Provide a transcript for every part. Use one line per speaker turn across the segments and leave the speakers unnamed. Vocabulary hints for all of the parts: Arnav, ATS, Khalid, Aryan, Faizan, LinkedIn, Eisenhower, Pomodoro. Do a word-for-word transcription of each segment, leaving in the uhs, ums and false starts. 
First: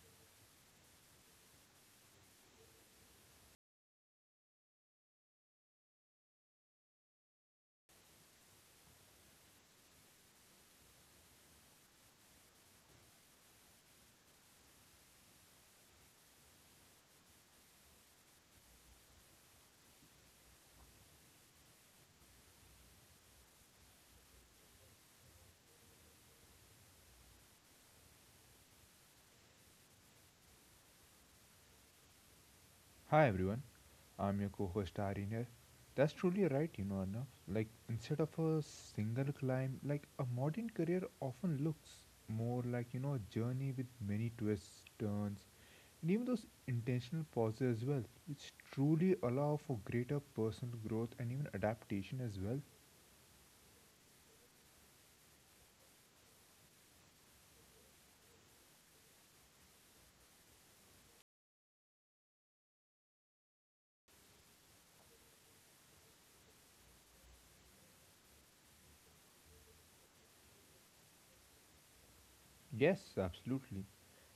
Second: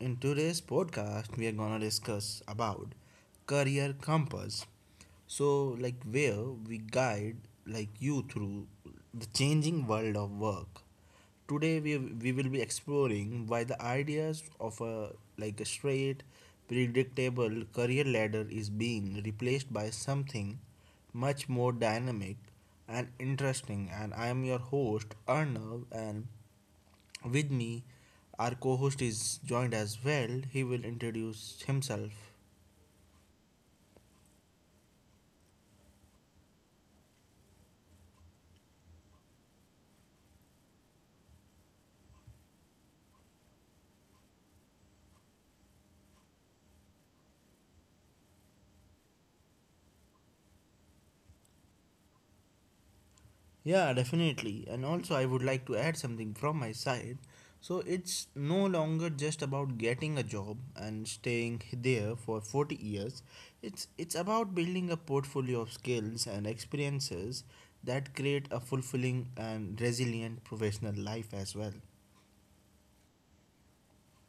in today's podcast, we are gonna discuss about career compass. So, like where we guide like you through the changing world of work. Today, we we will be exploring why the ideas of a like a straight, predictable career ladder is being replaced by something much more dynamic and interesting. And I am your host Arnav, and with me, our co host is joined as well. He will introduce himself.
Hi everyone, I'm your co-host Aryan here. That's truly right, you know, Arnav. Like instead of a single climb, like a modern career often looks more like you know a journey with many twists, turns, and even those intentional pauses as well, which truly allow for greater personal growth and even adaptation as well.
Yeah, definitely. And also, I would like to add something from my side. So, it's no longer just about getting a job and staying there for forty years. It's, it's about building a portfolio of skills and experiences that create a fulfilling and resilient professional life as well.
Yes, absolutely.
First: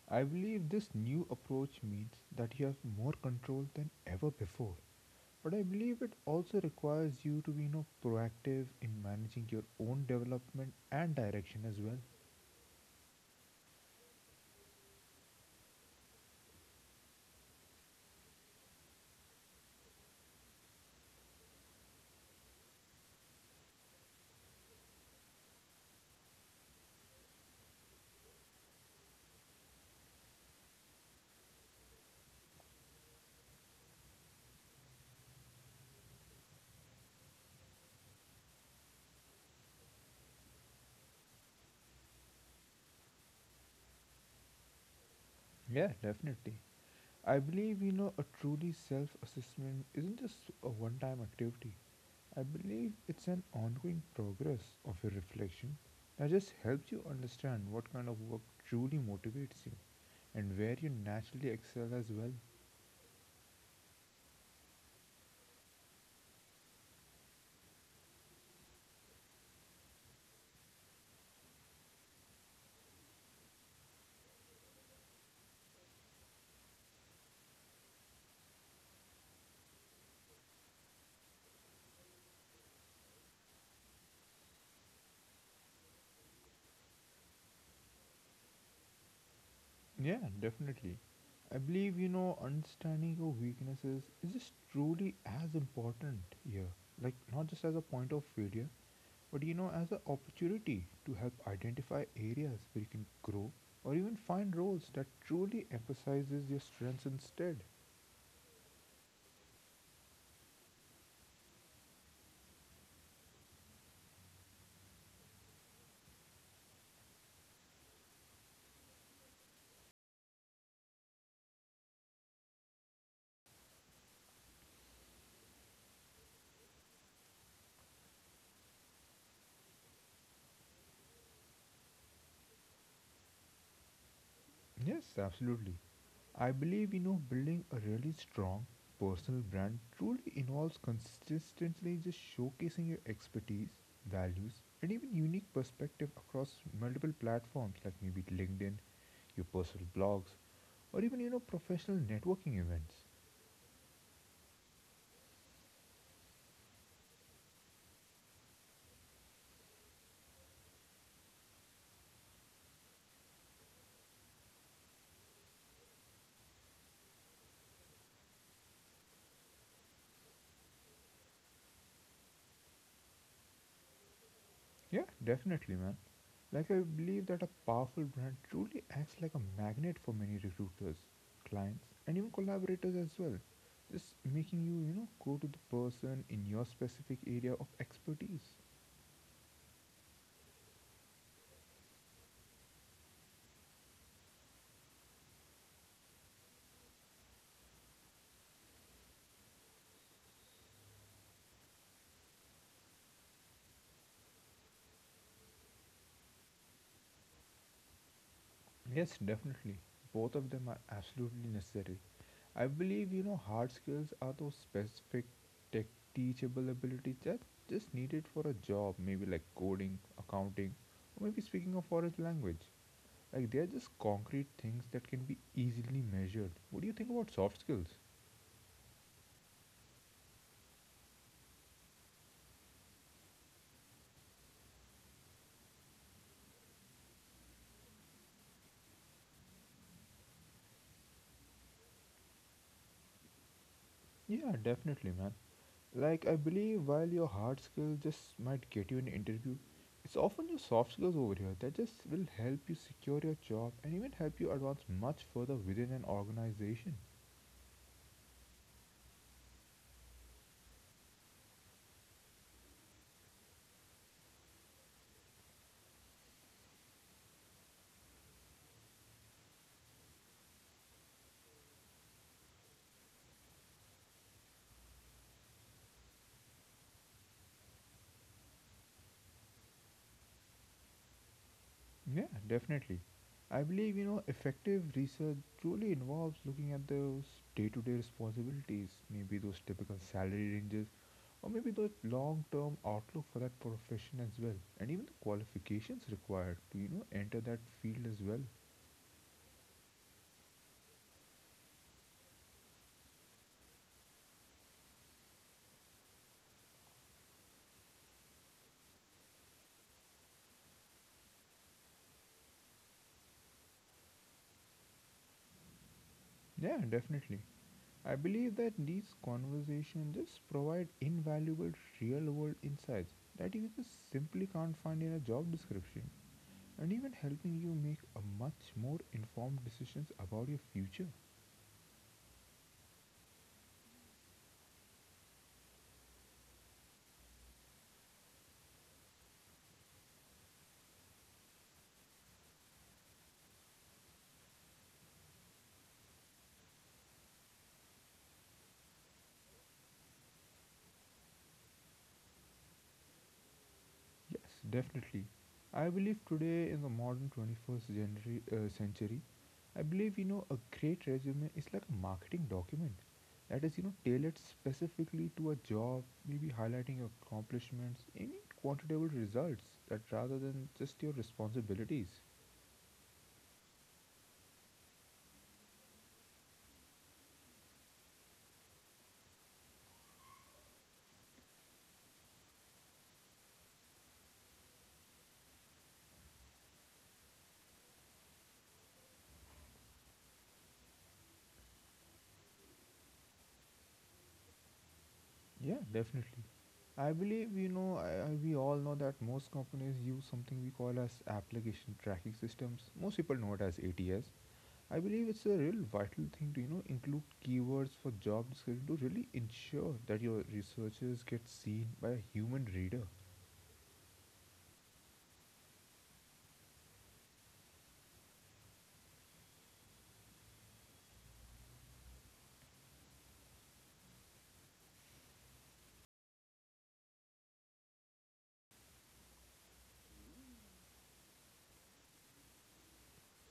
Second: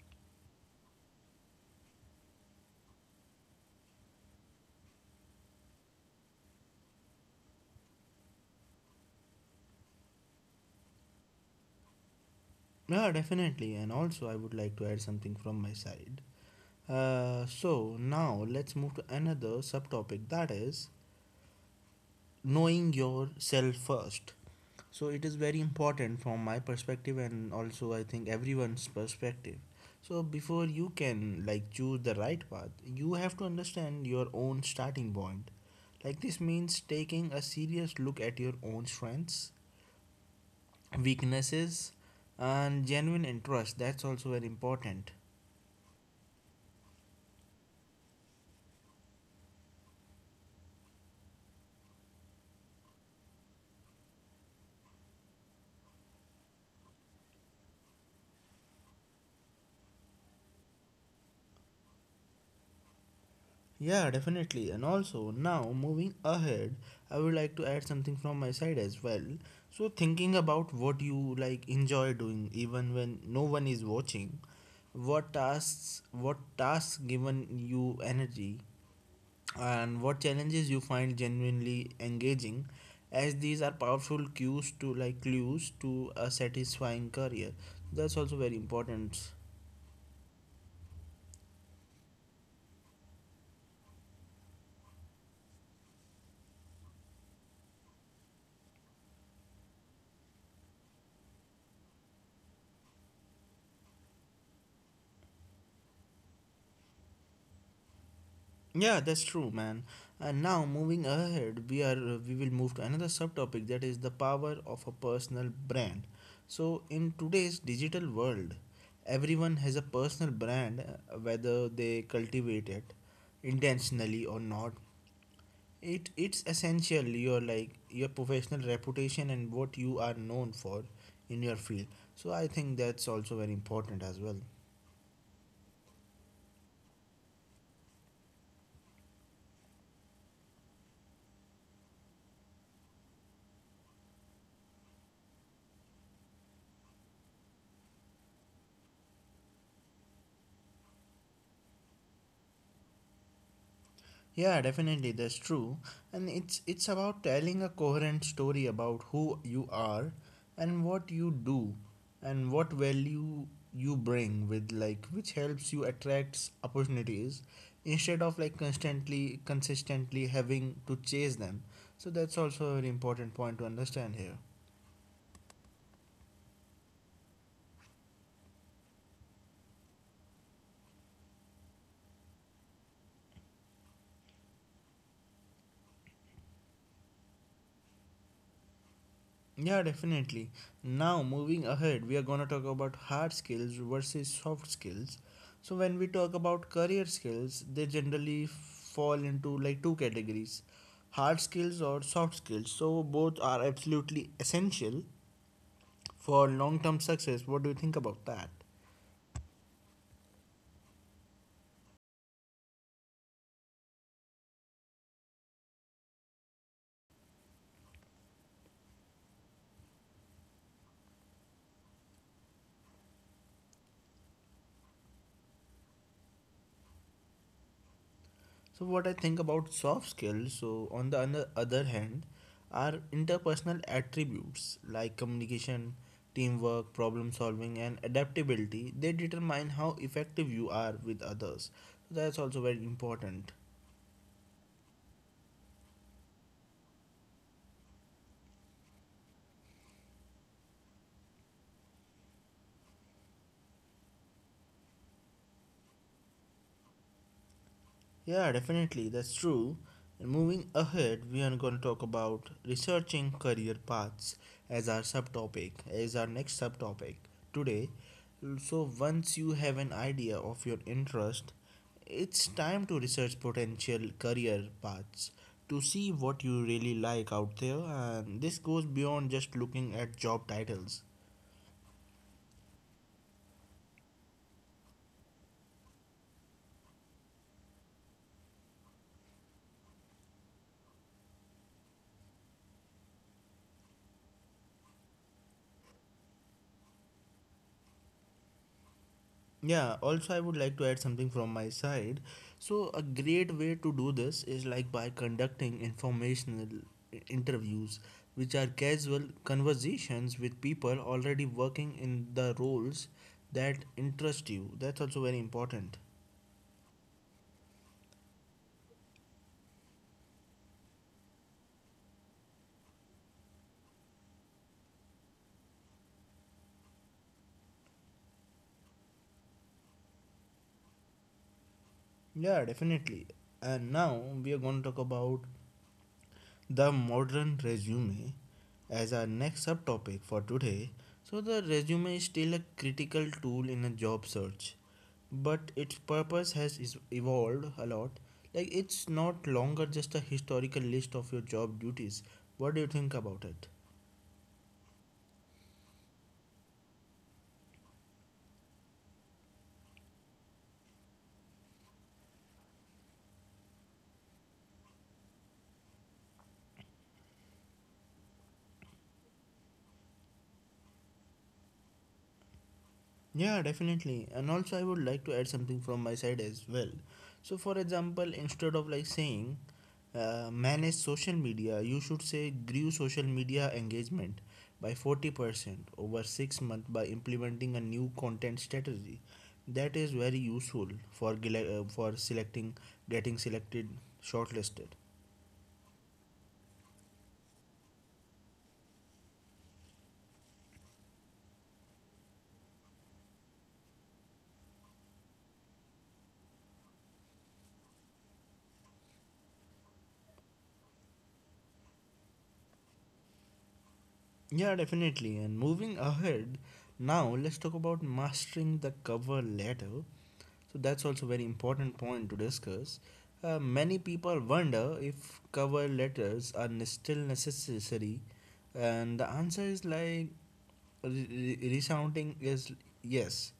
I believe this new approach means that you have more control than ever before. But I believe it also requires you to be you know, proactive in managing your own development and direction as well.
Yeah, definitely. And also, I would like to add something from my side. Uh, so now let's move to another subtopic that is knowing yourself first. So it is very important from my perspective and also I think everyone's perspective. So before you can like choose the right path, you have to understand your own starting point. Like this means taking a serious look at your own strengths, weaknesses, and genuine interest. That's also very important.
Yeah, definitely. I believe you know a truly self-assessment isn't just a one-time activity. I believe it's an ongoing progress of your reflection that just helps you understand what kind of work truly motivates you and where you naturally excel as well.
Yeah, definitely. And also, now moving ahead, I would like to add something from my side as well. So, thinking about what you like enjoy doing even when no one is watching, what tasks what tasks given you energy and what challenges you find genuinely engaging as these are powerful cues to like clues to a satisfying career. That's also very important.
Yeah, definitely. I believe, you know, understanding your weaknesses is just truly as important here. Like, not just as a point of failure, but, you know, as an opportunity to help identify areas where you can grow or even find roles that truly emphasizes your strengths instead.
Yeah, that's true, man. And now moving ahead, we are uh, we will move to another subtopic that is the power of a personal brand. So in today's digital world, everyone has a personal brand uh, whether they cultivate it intentionally or not. It it's essential your like your professional reputation and what you are known for in your field. So I think that's also very important as well.
Yes, absolutely. I believe you know building a really strong personal brand truly involves consistently just showcasing your expertise, values, and even unique perspective across multiple platforms like maybe LinkedIn, your personal blogs, or even you know professional networking events.
Yeah, definitely, that's true. And it's it's about telling a coherent story about who you are and what you do and what value you bring with like which helps you attract opportunities instead of like constantly consistently having to chase them. So that's also a very important point to understand here.
Yeah, definitely, man. Like, I believe that a powerful brand truly acts like a magnet for many recruiters, clients, and even collaborators as well. Just making you, you know, go to the person in your specific area of expertise.
Yeah, definitely. Now, moving ahead, we are going to talk about hard skills versus soft skills. So, when we talk about career skills, they generally fall into like two categories hard skills or soft skills. So, both are absolutely essential for long term success. What do you think about that?
Yes, definitely. Both of them are absolutely necessary. I believe, you know, hard skills are those specific tech teachable abilities that just needed for a job, maybe like coding, accounting, or maybe speaking a foreign language. Like they're just concrete things that can be easily measured. What do you think about soft skills?
So, what I think about soft skills, so on the other other hand, are interpersonal attributes like communication, teamwork, problem solving, and adaptability. They determine how effective you are with others. So that's also very important.
Yeah, definitely, man. Like I believe while your hard skills just might get you an interview, it's often your soft skills over here that just will help you secure your job and even help you advance much further within an organization.
Yeah, definitely, that's true. And moving ahead, we are going to talk about researching career paths as our subtopic, as our next subtopic today. So, once you have an idea of your interest, it's time to research potential career paths to see what you really like out there. And this goes beyond just looking at job titles.
Yeah, definitely. I believe, you know, effective research truly involves looking at those day to day responsibilities, maybe those typical salary ranges, or maybe the long term outlook for that profession as well, and even the qualifications required to, you know, enter that field as well.
Yeah, also, I would like to add something from my side. So, a great way to do this is like by conducting informational i- interviews, which are casual conversations with people already working in the roles that interest you. That's also very important.
Yeah, definitely. I believe that these conversations just provide invaluable real world insights that you just simply can't find in a job description, and even helping you make a much more informed decisions about your future.
Yeah, definitely. And now we are going to talk about the modern resume as our next subtopic for today. So, the resume is still a critical tool in a job search, but its purpose has is- evolved a lot. Like, it's not longer just a historical list of your job duties. What do you think about it?
Yes, definitely. I believe today in the modern twenty-first genera- uh, century, I believe you know a great resume is like a marketing document that is you know tailored specifically to a job, maybe highlighting your accomplishments, any quantifiable results, that rather than just your responsibilities.
Yeah, definitely. And also, I would like to add something from my side as well. So, for example, instead of like saying uh, manage social media, you should say grew social media engagement by forty percent over six months by implementing a new content strategy. That is very useful for gele- uh, for selecting, getting selected, shortlisted.
Yeah, definitely. I believe you know I, I- we all know that most companies use something we call as application tracking systems. Most people know it as A T S. I believe it's a real vital thing to you know include keywords for job description to really ensure that your researches get seen by a human reader.
Yeah, definitely. And moving ahead, now let's talk about mastering the cover letter. So that's also very important point to discuss. Uh, many people wonder if cover letters are ne- still necessary, and the answer is like re- re- resounding is yes,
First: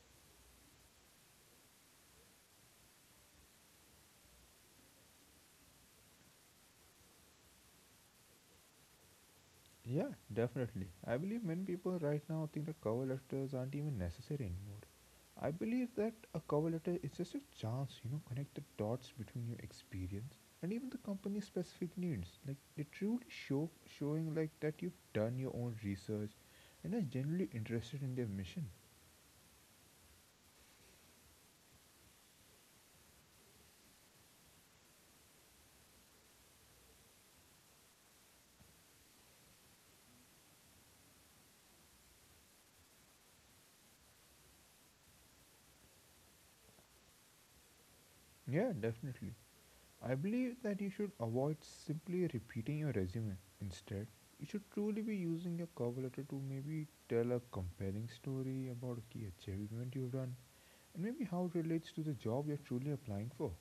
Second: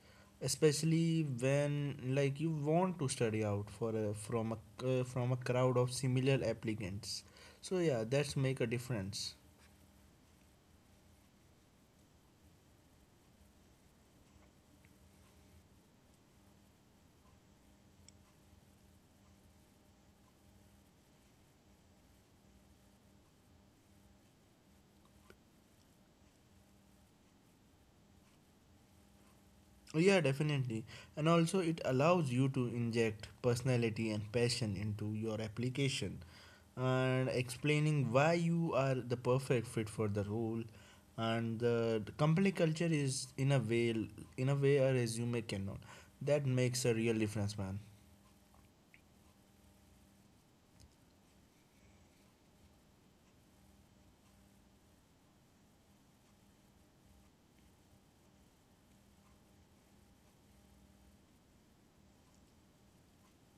especially when like you want to study out for a, from a uh, from a crowd of similar applicants. So yeah, that's make a difference.
Yeah, definitely. I believe many people right now think that cover letters aren't even necessary anymore. I believe that a cover letter is just a chance, you know, connect the dots between your experience and even the company's specific needs. Like they truly show showing like that you've done your own research and are generally interested in their mission.
Oh, yeah, definitely. And also it allows you to inject personality and passion into your application and explaining why you are the perfect fit for the role and the, the company culture is in a way in a way a resume cannot. That makes a real difference, man.
Yeah, definitely. I believe that you should avoid simply repeating your resume. Instead, you should truly be using your cover letter to maybe tell a compelling story about a key achievement you've done and maybe how it relates to the job you're truly applying for.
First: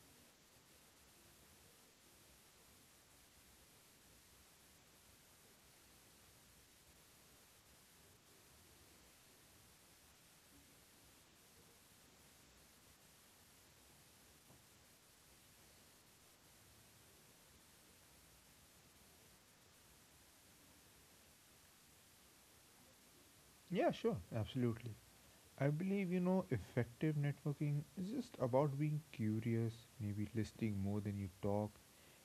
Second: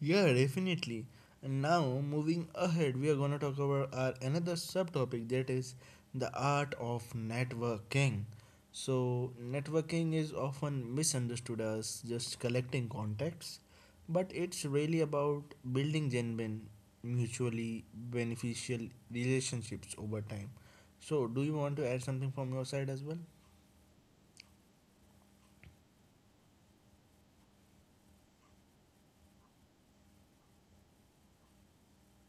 Yeah, definitely. And now, moving ahead, we are going to talk about our another subtopic that is the art of networking. So, networking is often misunderstood as just collecting contacts, but it's really about building genuine, mutually beneficial relationships over time. So, do you want to add something from your side as well?
Yeah, sure, absolutely. I believe you know effective networking is just about being curious, maybe listening more than you talk,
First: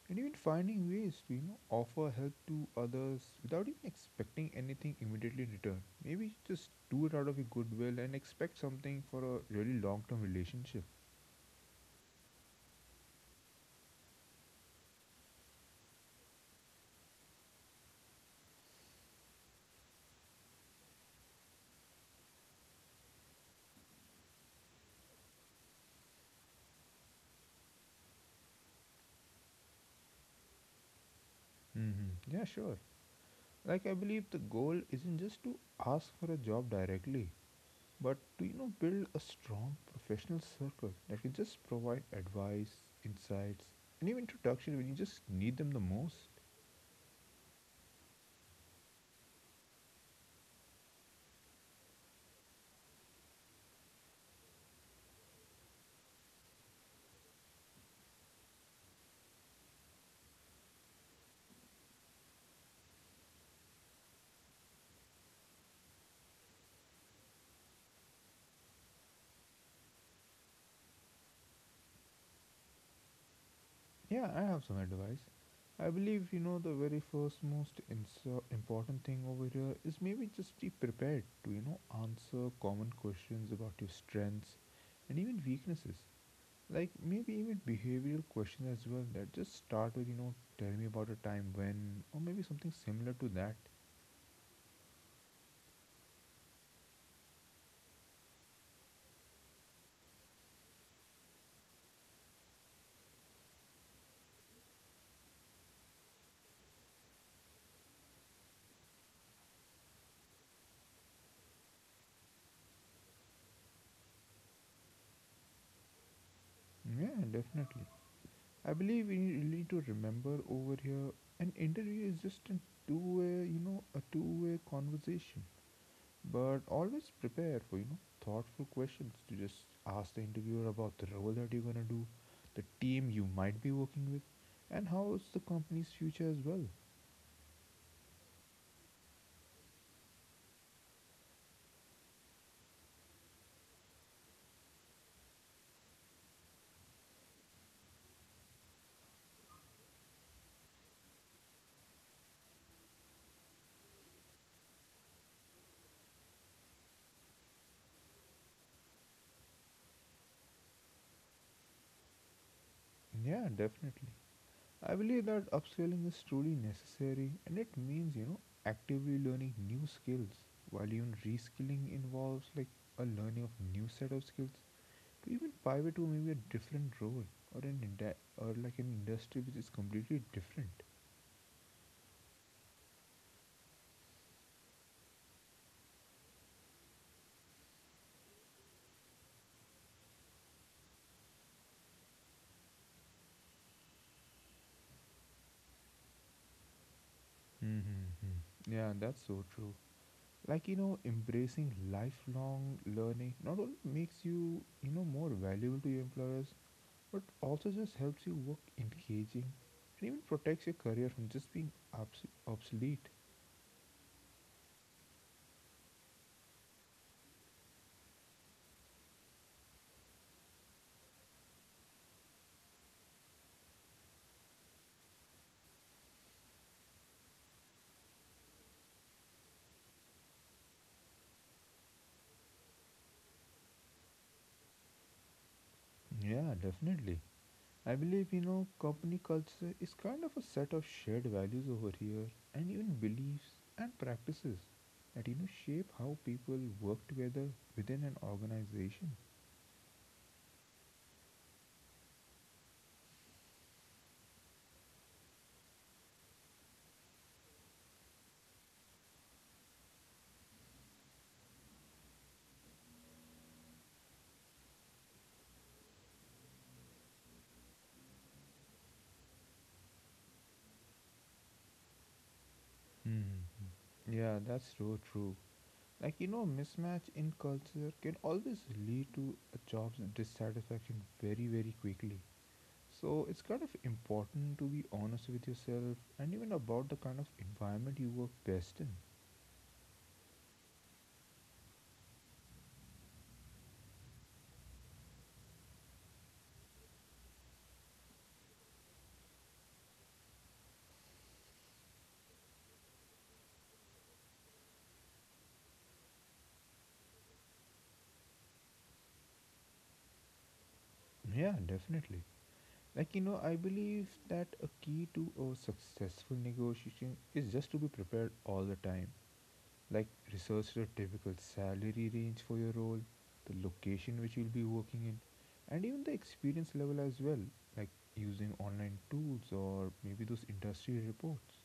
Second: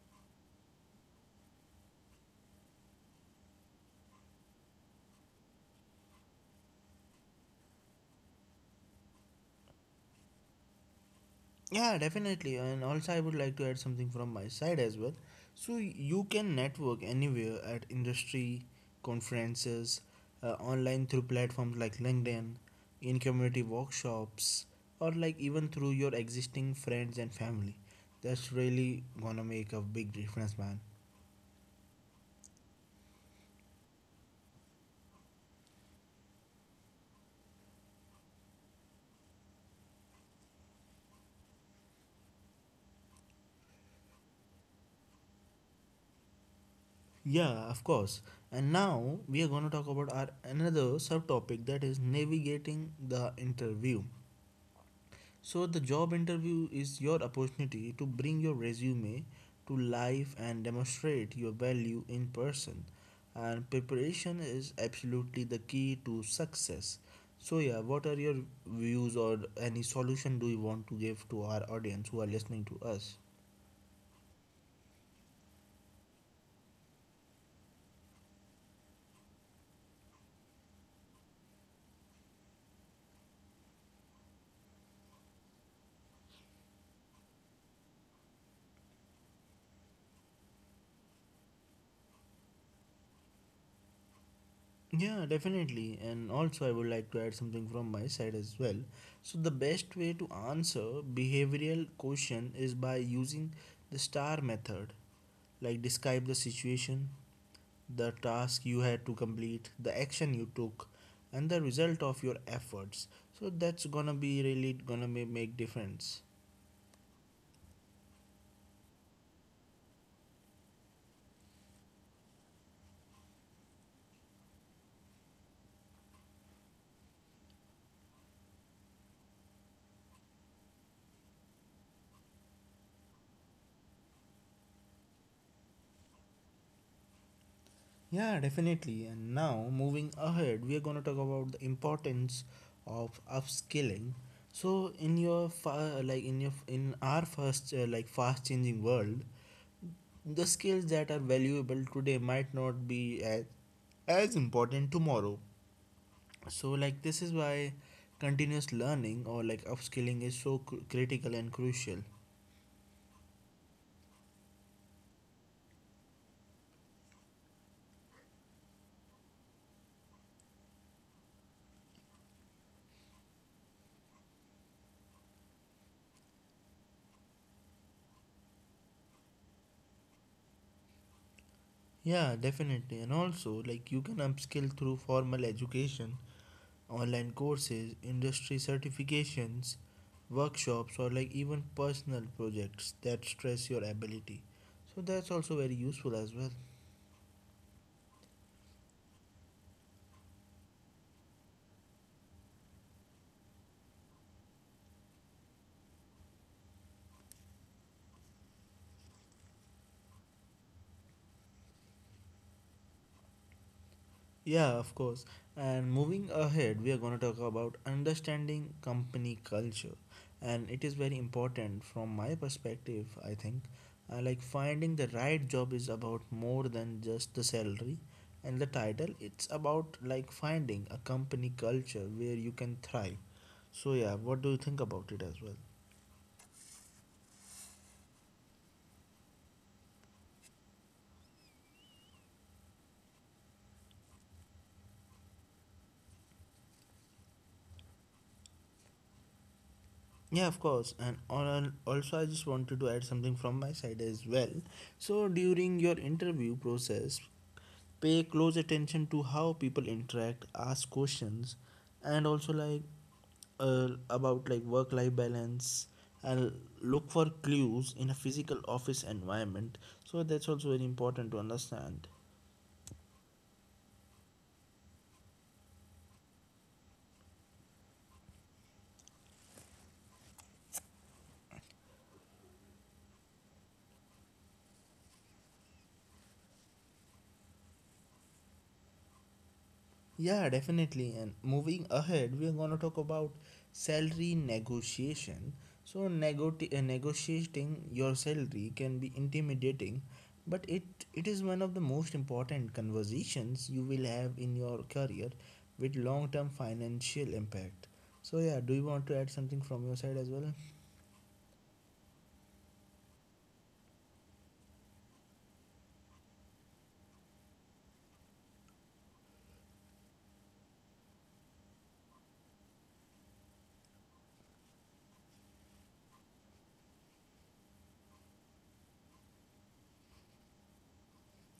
and even finding ways to you know offer help to others without even expecting anything immediately in return. Maybe just do it out of your goodwill and expect something for a really long-term relationship.
Yeah, definitely. And also, I would like to add something from my side as well. So, you can network anywhere at industry, conferences, uh, online through platforms like LinkedIn, in community workshops, or like even through your existing friends and family. That's really gonna make a big difference, man.
hmm Yeah, sure. Like I believe the goal isn't just to ask for a job directly, but to you know build a strong professional circle that can just provide advice, insights, and even introduction when you just need them the most.
Yeah, of course. And now we are gonna talk about our another subtopic that is navigating the interview. So the job interview is your opportunity to bring your resume to life and demonstrate your value in person. And preparation is absolutely the key to success. So yeah, what are your views or any solution do you want to give to our audience who are listening to us?
Yeah, I have some advice. I believe you know the very first most inso- important thing over here is maybe just be prepared to you know answer common questions about your strengths and even weaknesses, like maybe even behavioral questions as well that just start with you know tell me about a time when, or maybe something similar to that.
Yeah, definitely. And also, I would like to add something from my side as well. So, the best way to answer behavioral question is by using the star method. Like describe the situation, the task you had to complete, the action you took, and the result of your efforts. So that's gonna be really gonna ma- make difference.
Yeah, definitely. I believe we need really to remember over here an interview is just a two-way, you know, a two-way conversation. But always prepare for, you know, thoughtful questions to just ask the interviewer about the role that you're gonna do, the team you might be working with, and how's the company's future as well.
Yeah, definitely. And now, moving ahead, we are going to talk about the importance of upskilling. So, in your fa- like in your in our first uh, like fast changing world, the skills that are valuable today might not be as, as important tomorrow. So, like this is why continuous learning or like upskilling is so cr- critical and crucial.
Yeah, definitely. I believe that upscaling is truly necessary and it means, you know, actively learning new skills, while even reskilling involves like a learning of new set of skills to even pivot to maybe a different role or an indi- or like an industry which is completely different.
Yeah, definitely. And also, like you can upskill through formal education online courses, industry certifications, workshops, or like even personal projects that stress your ability. So that's also very useful as well.
Mm-hmm. Yeah, that's so true. Like you know, embracing lifelong learning not only makes you you know more valuable to your employers, but also just helps you work engaging and even protects your career from just being obs- obsolete.
Yeah, of course. And moving ahead, we are going to talk about understanding company culture. And it is very important from my perspective, I think. Uh, like finding the right job is about more than just the salary and the title. It's about like finding a company culture where you can thrive. So, yeah, what do you think about it as well?
Yeah, definitely. I believe, you know, company culture is kind of a set of shared values over here and even beliefs and practices that, you know, shape how people work together within an organization.
Yeah, of course. And on, also, I just wanted to add something from my side as well. So, during your interview process, pay close attention to how people interact, ask questions, and also like uh, about like work life balance and look for clues in a physical office environment. So, that's also very important to understand.
Mm-hmm. Yeah, that's so true. Like, you know, mismatch in culture can always lead to a job's dissatisfaction very, very quickly. So, it's kind of important to be honest with yourself and even about the kind of environment you work best in.
Yeah, definitely. And moving ahead, we are going to talk about salary negotiation. So, negoti uh, negotiating your salary can be intimidating, but it, it is one of the most important conversations you will have in your career with long term financial impact. So, yeah, do you want to add something from your side as well?
Yeah, definitely. Like, you know, I believe that a key to a successful negotiation is just to be prepared all the time. Like, research the typical salary range for your role, the location which you'll be working in, and even the experience level as well. Like, using online tools or maybe those industry reports.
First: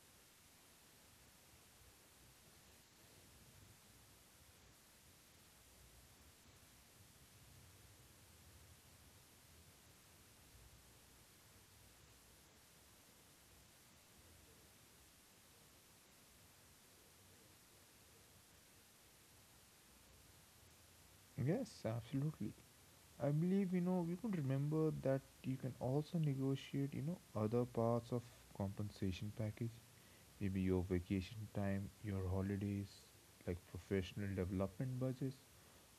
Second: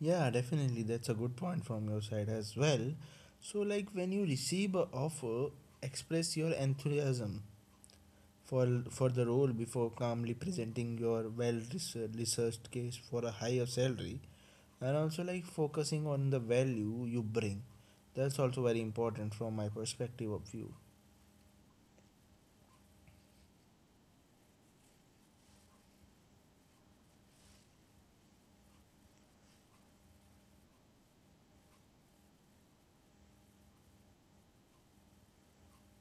Yeah, definitely. That's a good point from your side as well. So, like when you receive a offer, express your enthusiasm for, for the role before calmly presenting your well research- researched case for a higher salary and also like focusing on the value you bring. That's also very important from my perspective of view.
Yes, absolutely. I believe, you know, we could remember that you can also negotiate, you know, other parts of compensation package. Maybe your vacation time, your holidays, like professional development budgets,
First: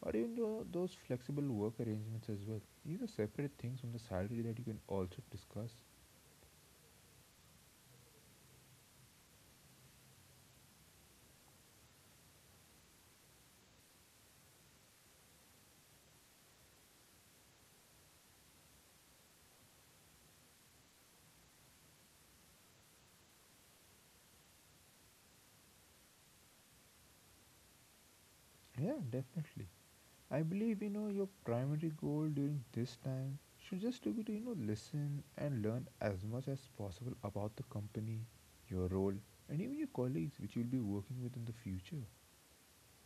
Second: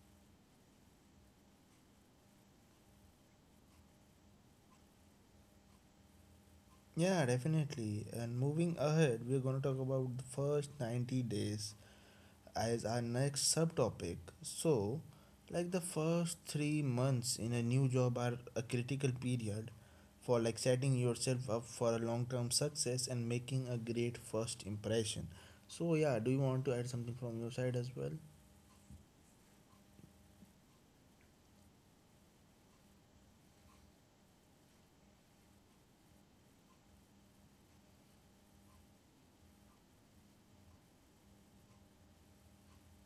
or even tho- those flexible work arrangements as well. These are separate things from the salary that you can also discuss.
Yeah, definitely. And moving ahead, we're going to talk about the first ninety days as our next subtopic. So, like the first three months in a new job are a critical period for like setting yourself up for a long term success and making a great first impression. So, yeah, do you want to add something from your side as well?
Yeah, definitely. I believe you know your primary goal during this time should just to be to you know listen and learn as much as possible about the company, your role, and even your colleagues which you'll be working with in the future.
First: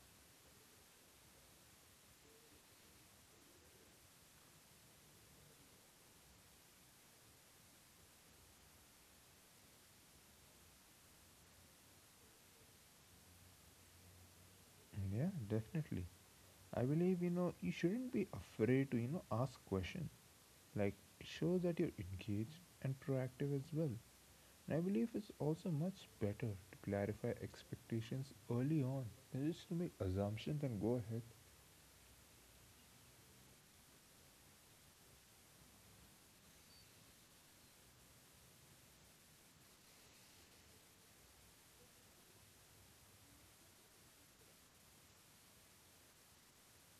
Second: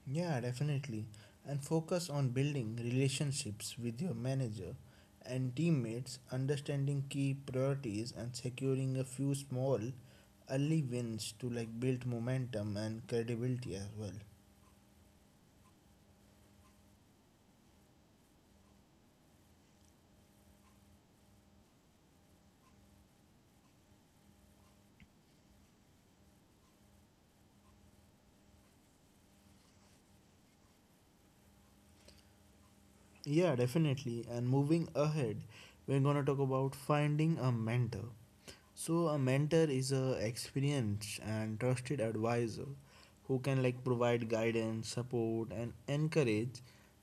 Yeah, definitely. And focus on building relationships with your manager and teammates, understanding key priorities, and securing a few small early wins to like build momentum and credibility as well.
Yeah, definitely. I believe you know you shouldn't be afraid to you know ask questions. Like it shows that you're engaged and proactive as well. And I believe it's also much better to clarify expectations early on than just to make assumptions and go ahead.
Yeah, definitely. And moving ahead, we're going to talk about finding a mentor. So a mentor is a experienced and trusted advisor who can like provide guidance, support and encourage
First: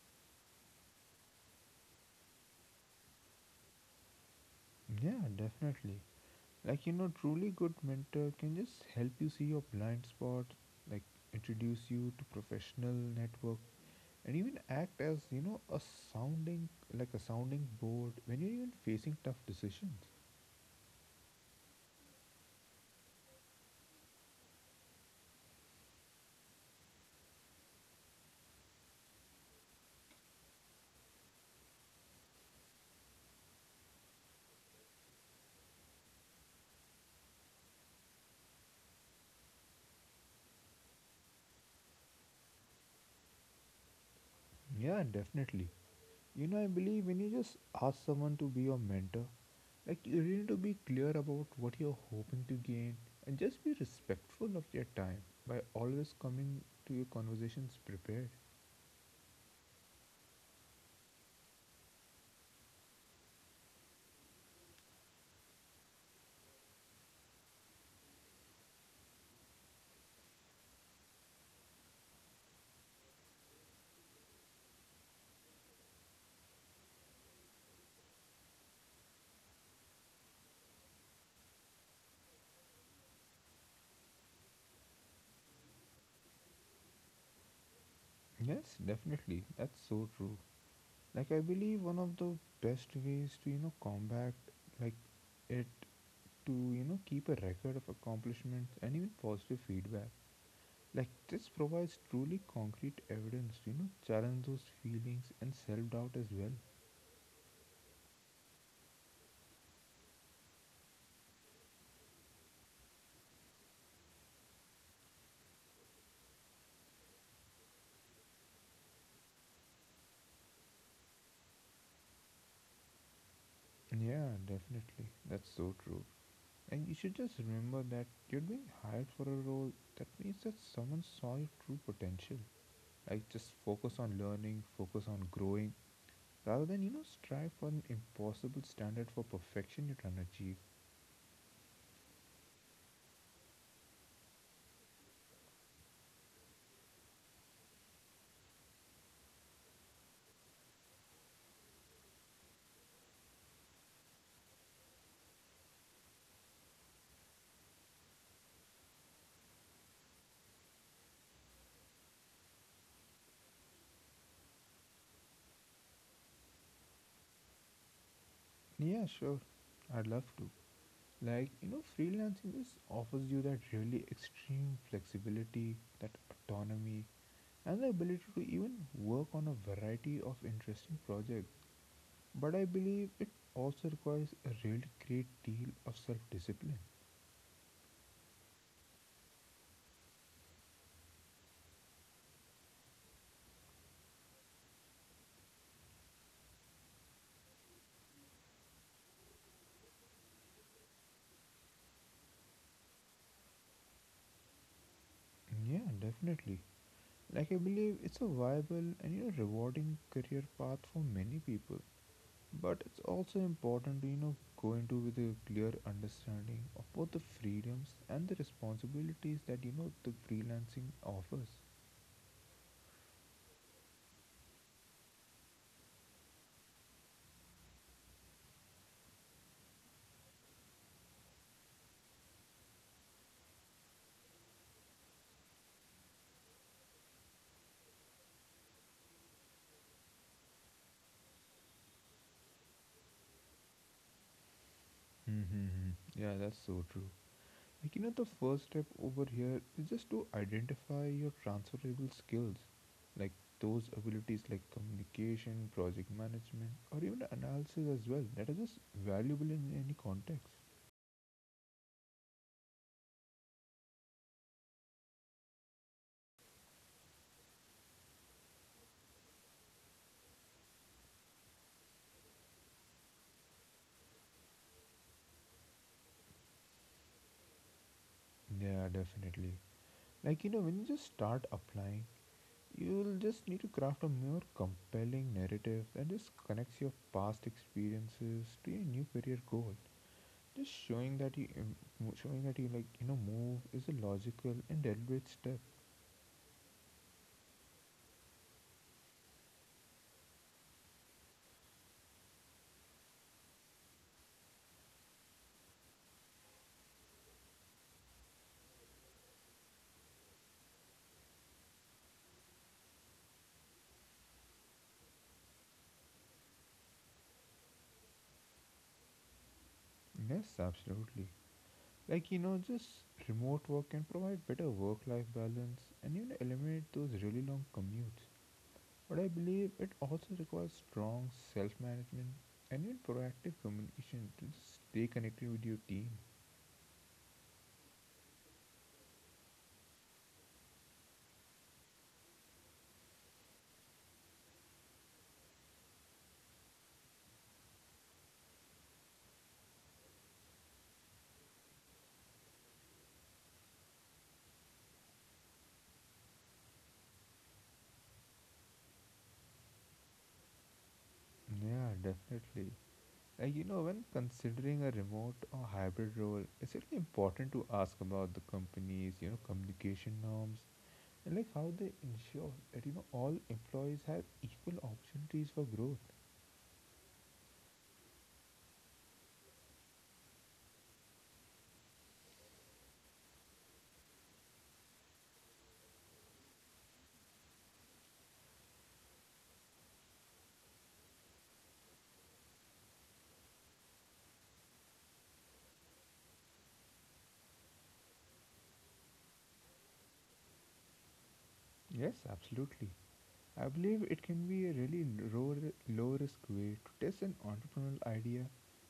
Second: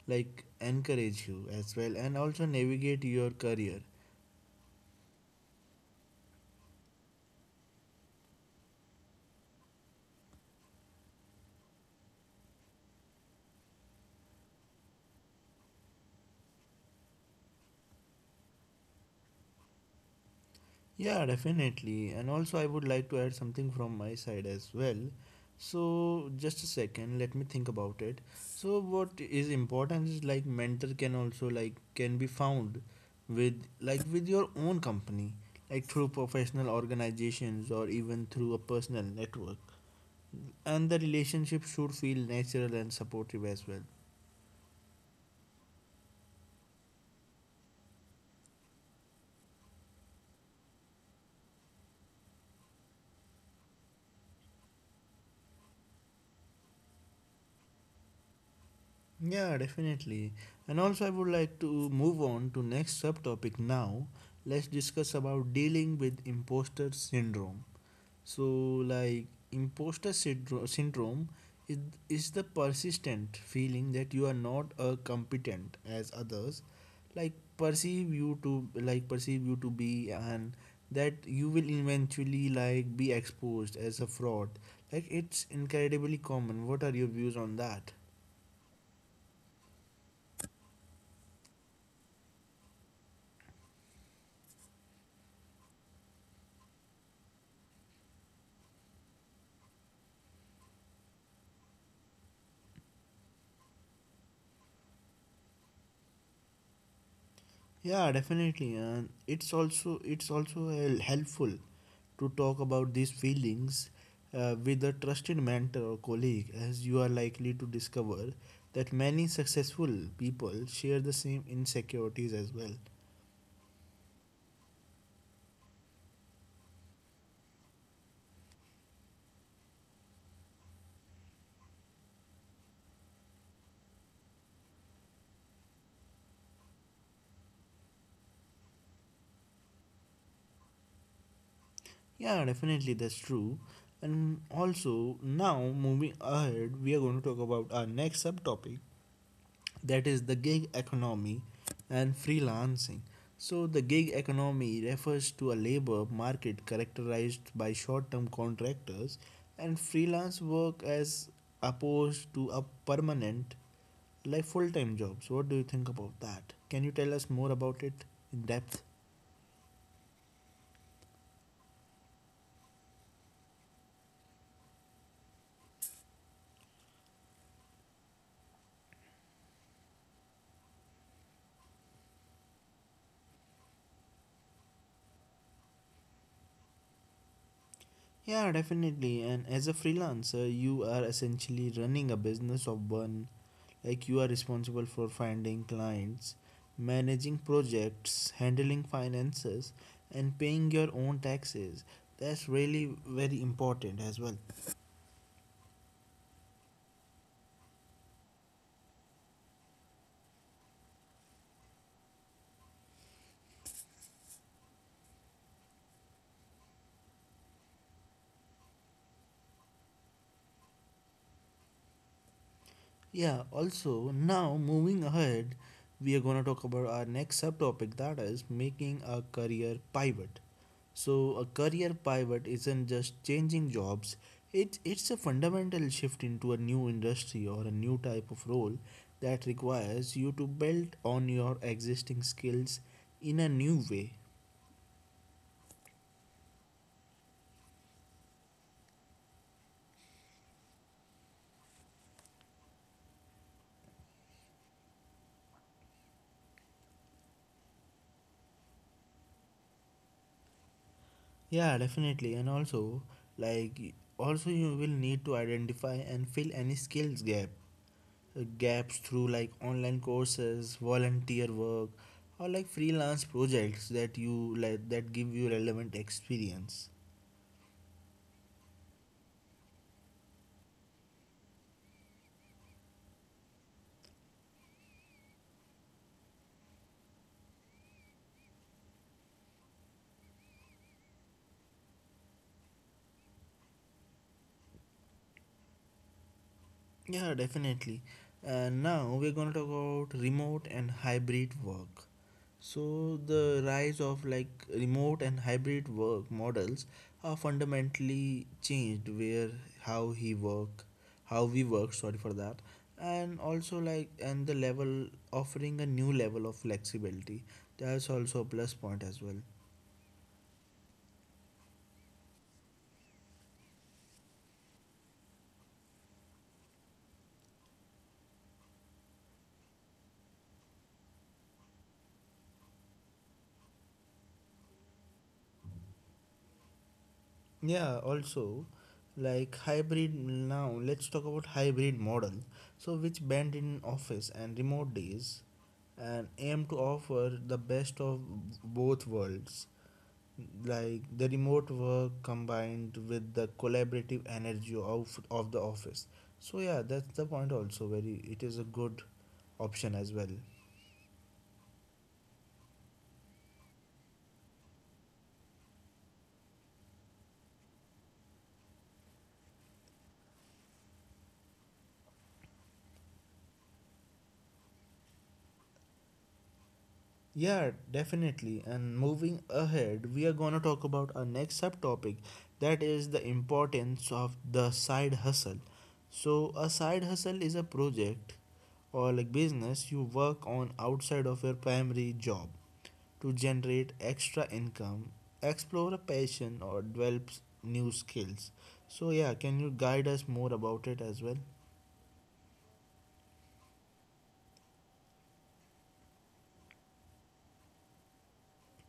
like encourage you as well and also navigate your career.
Yeah, definitely. Like you know, truly good mentor can just help you see your blind spots, like introduce you to professional network and even act as you know a sounding like a sounding board when you're even facing tough decisions.
Yeah, definitely. And also, I would like to add something from my side as well. So, just a second, let me think about it. So, what is important is like mentor can also like can be found with like with your own company, like through professional organizations or even through a personal network. And the relationship should feel natural and supportive as well.
Yeah, definitely. You know, I believe when you just ask someone to be your mentor, like you really need to be clear about what you're hoping to gain and just be respectful of their time by always coming to your conversations prepared.
Yeah, definitely. And also I would like to move on to next subtopic now. Let's discuss about dealing with imposter syndrome. So like imposter syndro- syndrome is, is the persistent feeling that you are not as competent as others like perceive you to like perceive you to be, and that you will eventually like be exposed as a fraud. Like it's incredibly common. What are your views on that?
Yes, definitely. That's so true. Like I believe one of the best ways to, you know, combat like it to, you know, keep a record of accomplishments and even positive feedback. Like this provides truly concrete evidence, to you know, challenge those feelings and self doubt as well.
Yeah, definitely, and it's also it's also hel- helpful to talk about these feelings uh, with a trusted mentor or colleague, as you are likely to discover that many successful people share the same insecurities as well.
Yeah, definitely. That's so true. And you should just remember that you're being hired for a role that means that someone saw your true potential. Like just focus on learning, focus on growing, rather than, you know, strive for an impossible standard for perfection you're trying to achieve.
Yeah, definitely, that's true. And also, now moving ahead, we are going to talk about our next subtopic, that is the gig economy and freelancing. So, the gig economy refers to a labor market characterized by short term contractors and freelance work as opposed to a permanent, like full time jobs. What do you think about that? Can you tell us more about it in depth?
Yeah, sure. I'd love to. Like, you know, freelancing just offers you that really extreme flexibility, that autonomy, and the ability to even work on a variety of interesting projects. But I believe it also requires a really great deal of self discipline.
Yeah, definitely. And as a freelancer, you are essentially running a business of one. Like you are responsible for finding clients, managing projects, handling finances, and paying your own taxes. That's really very important as well.
Yeah, definitely. Like, I believe it's a viable and you know, rewarding career path for many people. But it's also important to you know go into with a clear understanding of both the freedoms and the responsibilities that you know the freelancing offers.
Yeah, also, now moving ahead, we are going to talk about our next subtopic that is making a career pivot. So, a career pivot isn't just changing jobs, it, it's a fundamental shift into a new industry or a new type of role that requires you to build on your existing skills in a new way.
Mm-hmm. Yeah, that's so true. Like, you know, the first step over here is just to identify your transferable skills, like those abilities like communication, project management, or even analysis as well, that are just valuable in any context.
Yeah, definitely. And also, like, also you will need to identify and fill any skills gap uh, gaps through like online courses, volunteer work, or like freelance projects that you like that give you relevant experience.
Yeah, definitely. Like, you know, when you just start applying, you'll just need to craft a more compelling narrative that just connects your past experiences to your new career goal. Just showing that you, im- mo- showing that you like, you know, move is a logical and deliberate step.
Yeah, definitely. And now we're going to talk about remote and hybrid work. So, the rise of like remote and hybrid work models are fundamentally changed where how he work, how we work, sorry for that, and also like and the level offering a new level of flexibility. That's also a plus point as well.
Yes, absolutely. Like, you know, just remote work can provide better work life balance and, you know, eliminate those really long commutes. But I believe it also requires strong self management and even proactive communication to just stay connected with your team.
Yeah, also like hybrid now let's talk about hybrid model, so which band in office and remote days and aim to offer the best of both worlds, like the remote work combined with the collaborative energy of, of the office. So yeah, that's the point, also very it is a good option as well.
Yeah, definitely. Like, you know, when considering a remote or hybrid role, it's really important to ask about the company's, you know, communication norms and like how they ensure that, you know, all employees have equal opportunities for growth.
Yeah, definitely. And moving ahead, we are going to talk about our next subtopic that is the importance of the side hustle. So, a side hustle is a project or like business you work on outside of your primary job to generate extra income, explore a passion, or develop new skills. So, yeah, can you guide us more about it as well?
Yes, absolutely. I believe it can be a really low, low risk way to test an entrepreneurial idea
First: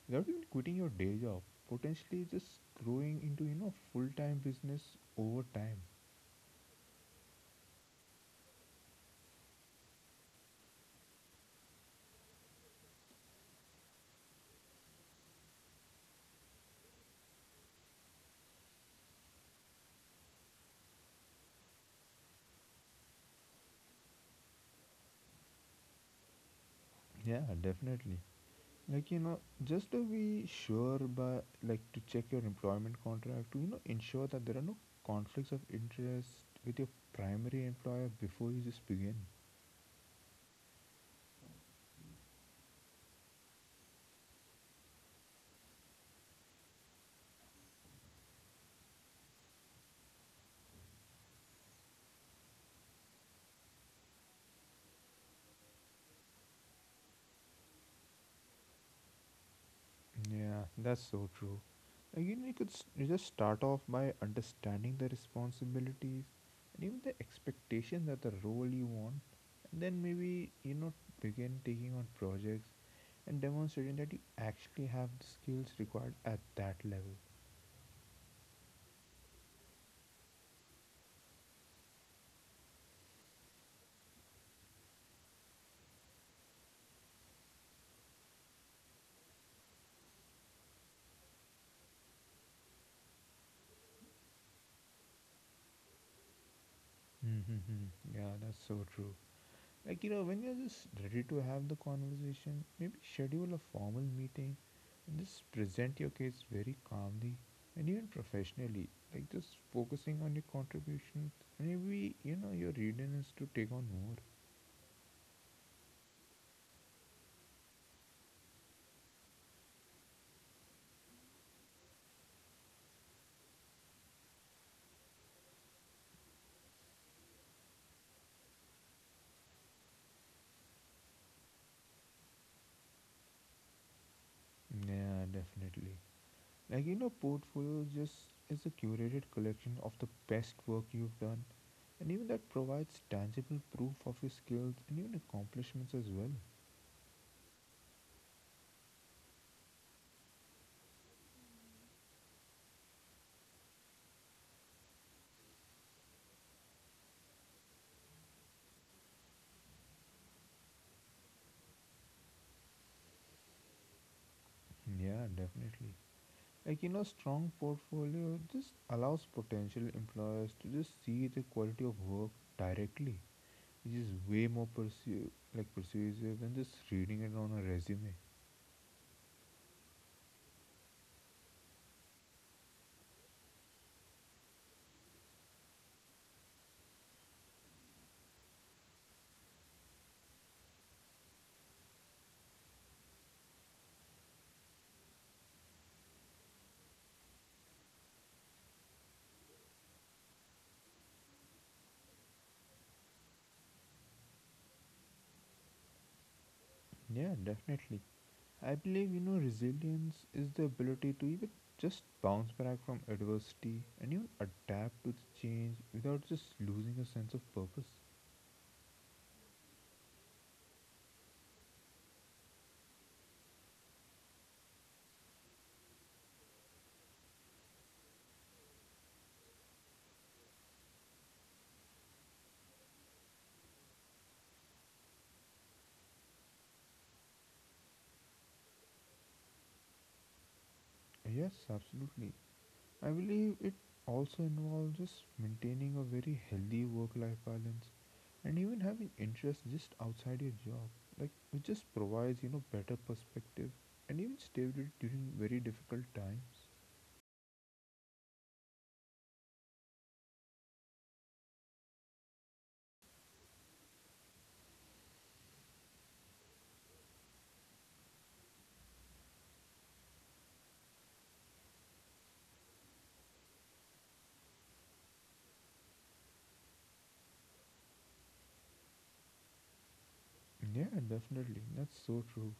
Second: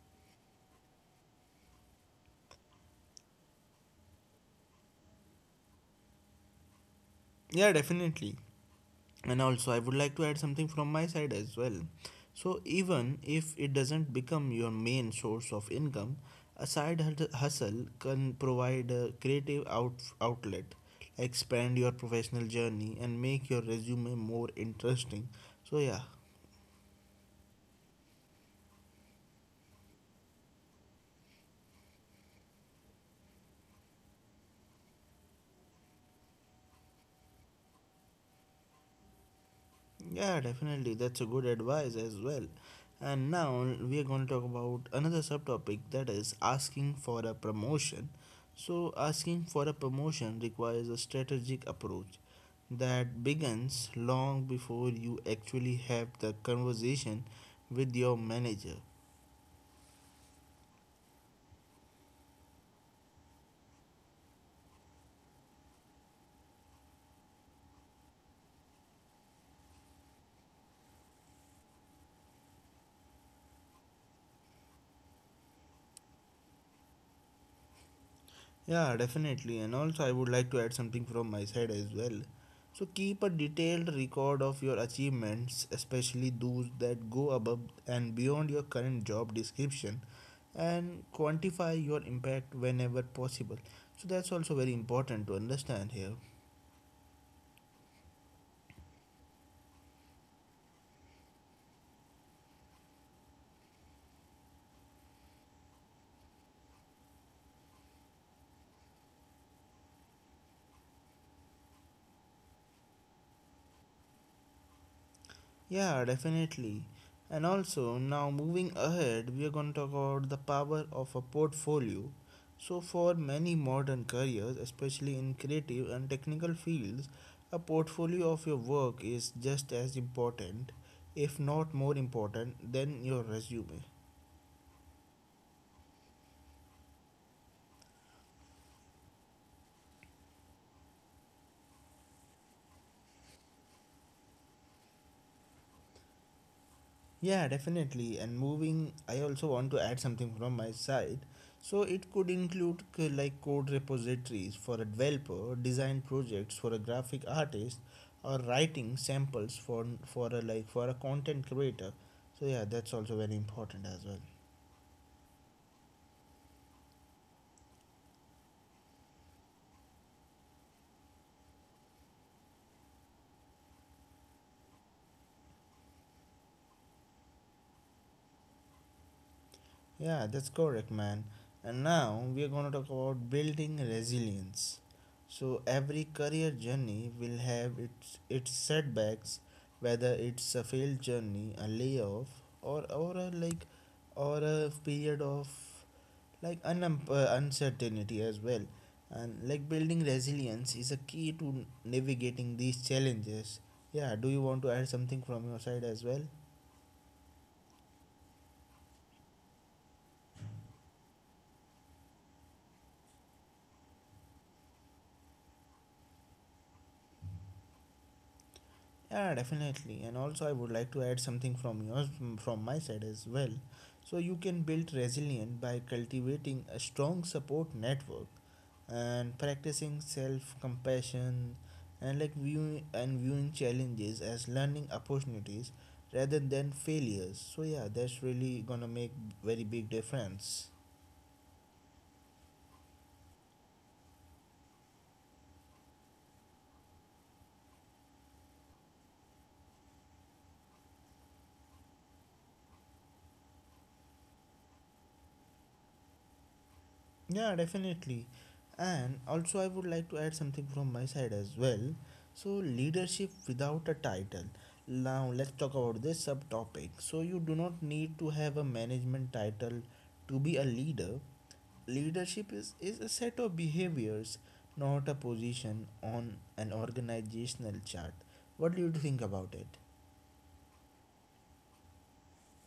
without even quitting your day job. Potentially just growing into, you know, full time business over time.
Yeah, definitely. And also I would like to add something from my side as well. So even if it doesn't become your main source of income, a side hustle can provide a creative out- outlet, expand your professional journey, and make your resume more interesting. So yeah.
Yeah, definitely. Like, you know, just to be sure by like to check your employment contract to, you know, ensure that there are no conflicts of interest with your primary employer before you just begin.
Yeah, definitely. That's a good advice as well. And now we are going to talk about another subtopic that is asking for a promotion. So, asking for a promotion requires a strategic approach that begins long before you actually have the conversation with your manager.
Yeah, that's so true. Again, you could s- you just start off by understanding the responsibilities and even the expectations that the role you want, and then maybe you know begin taking on projects and demonstrating that you actually have the skills required at that level.
Yeah, definitely. And also, I would like to add something from my side as well. So, keep a detailed record of your achievements, especially those that go above and beyond your current job description, and quantify your impact whenever possible. So, that's also very important to understand here.
Mm-hmm. Yeah, that's so true. Like, you know, when you're just ready to have the conversation, maybe schedule a formal meeting and just present your case very calmly and even professionally. Like, just focusing on your contributions. Maybe, you know, your readiness to take on more.
Yeah, definitely. And also, now moving ahead, we are going to talk about the power of a portfolio. So, for many modern careers, especially in creative and technical fields, a portfolio of your work is just as important, if not more important, than your resume.
Yeah, definitely. Like, you know, portfolio just is a curated collection of the best work you've done and even that provides tangible proof of your skills and even accomplishments as well.
Yeah, definitely. And moving, I also want to add something from my side. So it could include c- like code repositories for a developer, design projects for a graphic artist, or writing samples for for a like for a content creator. So yeah, that's also very important as well.
Yeah, definitely. Like you know strong portfolio just allows potential employers to just see the quality of work directly, which is way more pursue like persuasive than just reading it on a resume.
Yeah, that's correct, man. And now we are going to talk about building resilience. So every career journey will have its its setbacks, whether it's a failed journey, a layoff, or or a like, or a period of like un- uh, uncertainty as well. And like building resilience is a key to navigating these challenges. Yeah, do you want to add something from your side as well?
Yeah, definitely. I believe you know resilience is the ability to even just bounce back from adversity and even adapt to the change without just losing a sense of purpose.
Yeah, definitely. And also, I would like to add something from yours, from my side as well. So, you can build resilience by cultivating a strong support network and practicing self compassion and like viewing and viewing challenges as learning opportunities rather than failures. So, yeah, that's really gonna make very big difference.
Yes, absolutely. I believe it also involves just maintaining a very healthy work life balance and even having interests just outside your job, like which just provides you know better perspective and even stability during very difficult times.
Yeah, definitely. And also, I would like to add something from my side as well. So, leadership without a title. Now, let's talk about this subtopic. So, you do not need to have a management title to be a leader. Leadership is, is a set of behaviors, not a position on an organizational chart. What do you think about it?
Yeah, definitely, that's so true.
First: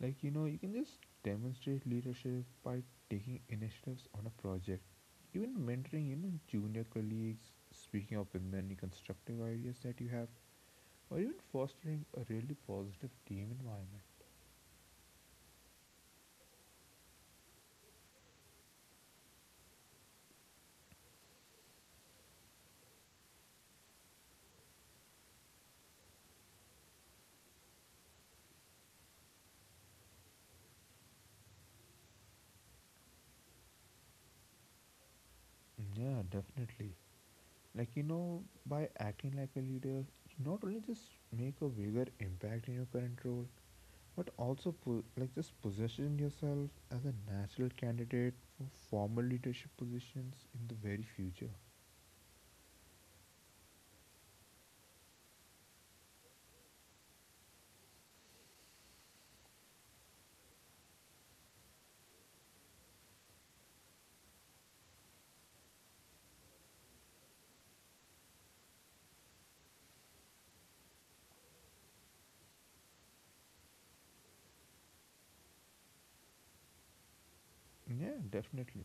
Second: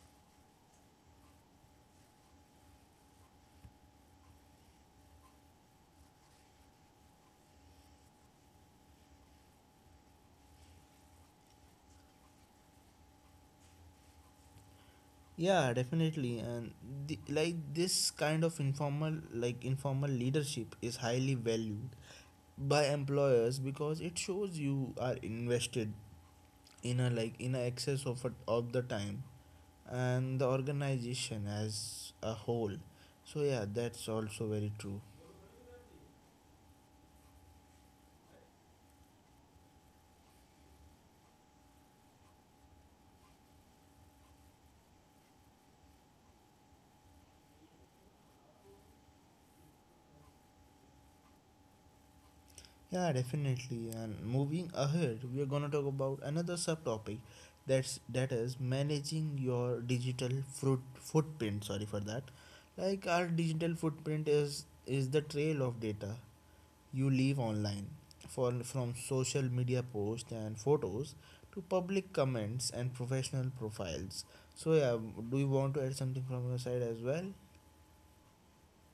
Like you know, you can just demonstrate leadership by taking initiatives on a project, even mentoring you know junior colleagues, speaking up with many constructive ideas that you have, or even fostering a really positive team environment.
Yeah, definitely. And the, like this kind of informal, like informal leadership is highly valued by employers because it shows you are invested in a like in a excess of a, of the time and the organization as a whole. So yeah, that's also very true.
Yeah, definitely. Like, you know, by acting like a leader, you not only just make a bigger impact in your current role, but also po- like just position yourself as a natural candidate for formal leadership positions in the very future.
Yeah, definitely. And moving ahead, we are going to talk about another subtopic that's that is managing your digital fruit footprint, sorry for that. Like our digital footprint is is the trail of data you leave online. For, from social media posts and photos to public comments and professional profiles. So, yeah, do you want to add something from your side as well?
Yeah, definitely.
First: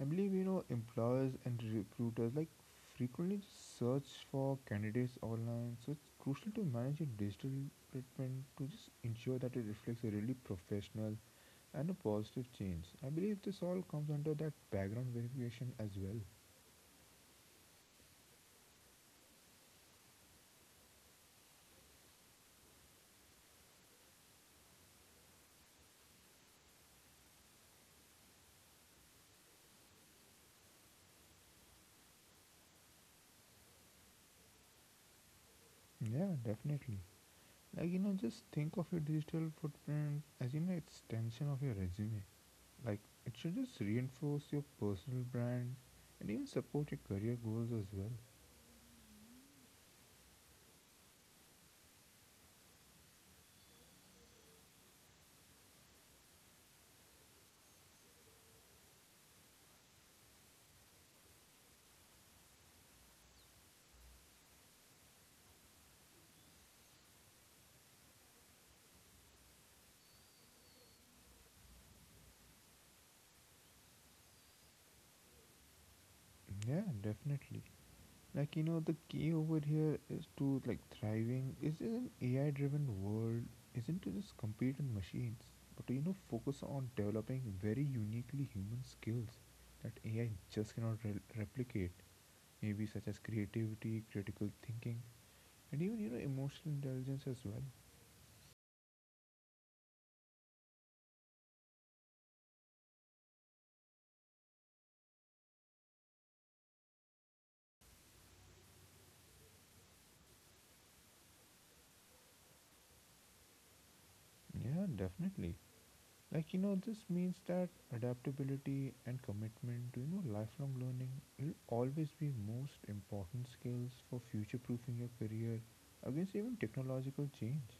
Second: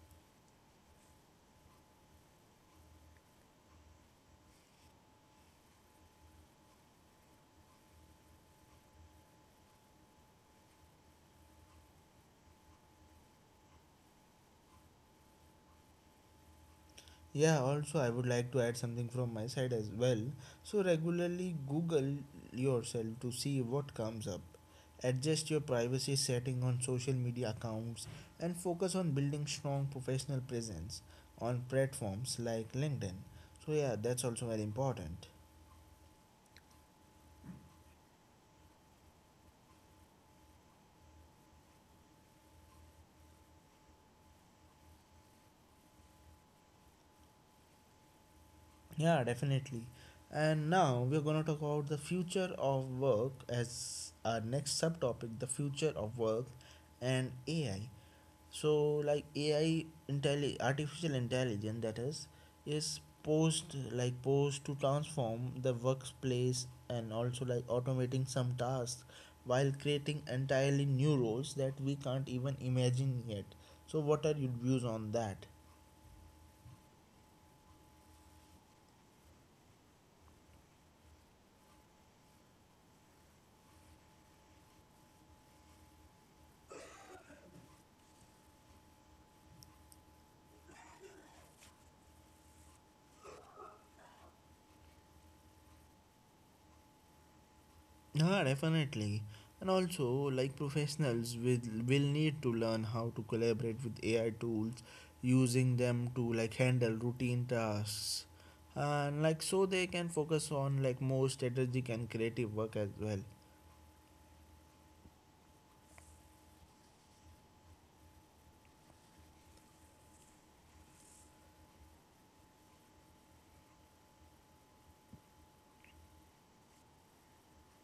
I believe, you know, employers and recruiters like frequently just search for candidates online, so it's crucial to manage your digital footprint to just ensure that it reflects a really professional and a positive change. I believe this all comes under that background verification as well.
Yeah, also, I would like to add something from my side as well. So, regularly Google yourself to see what comes up. Adjust your privacy setting on social media accounts and focus on building strong professional presence on platforms like LinkedIn. So, yeah, that's also very important.
Yeah, definitely. Like you know, just think of your digital footprint as you know extension of your resume. Like it should just reinforce your personal brand and even support your career goals as well.
Yeah, definitely. And now we're going to talk about the future of work as our next subtopic, the future of work and A I. So, like A I, intelli- artificial intelligence, that is, is posed like posed to transform the workplace and also like automating some tasks while creating entirely new roles that we can't even imagine yet. So, what are your views on that?
Yeah, definitely. Like you know, the key over here is to like thriving. Is in an A I-driven world, isn't to just compete on machines, but to you know focus on developing very uniquely human skills that A I just cannot re- replicate. Maybe such as creativity, critical thinking, and even you know emotional intelligence as well.
Yeah, definitely. And also, like professionals will will need to learn how to collaborate with A I tools, using them to like handle routine tasks, and like so they can focus on like more strategic and creative work as well.
Yeah, definitely. Like you know this means that adaptability and commitment to you know lifelong learning will always be most important skills for future proofing your career against even technological change.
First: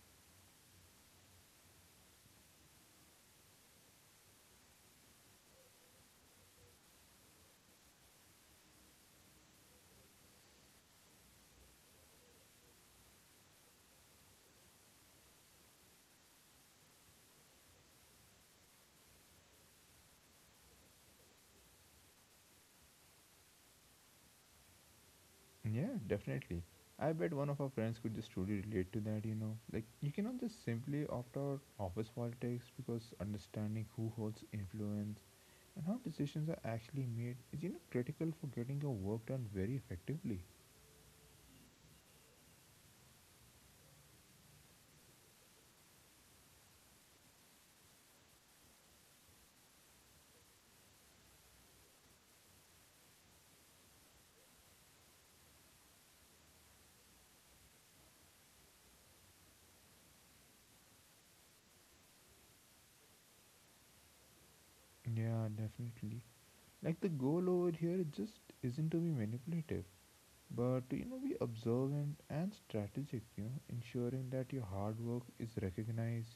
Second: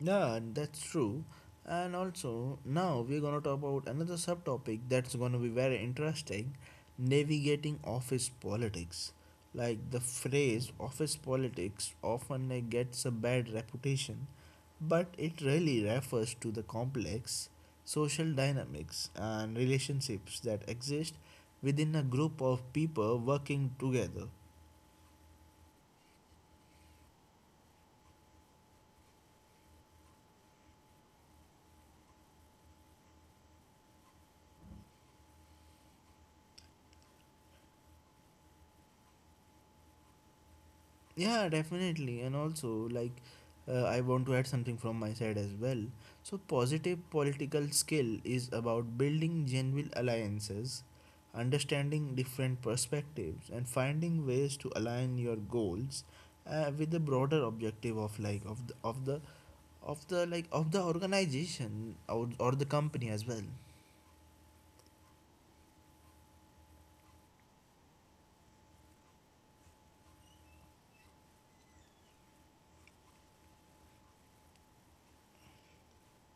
Yeah, that's true. And also, now we're gonna talk about another subtopic that's gonna be very interesting, navigating office politics. Like the phrase office politics often uh, gets a bad reputation, but it really refers to the complex social dynamics and relationships that exist within a group of people working together.
Yeah, definitely. I bet one of our friends could just truly relate to that you know Like you cannot just simply opt out office politics because understanding who holds influence and how decisions are actually made is you know critical for getting your work done very effectively.
Yeah, definitely. And also, like, uh, I want to add something from my side as well. So, positive political skill is about building genuine alliances, understanding different perspectives, and finding ways to align your goals uh, with the broader objective of like of the of the of the like of the organization or, or the company as well.
Yeah, definitely. Like the goal over here just isn't to be manipulative, but to, you know, be observant and strategic, you know, ensuring that your hard work is recognized,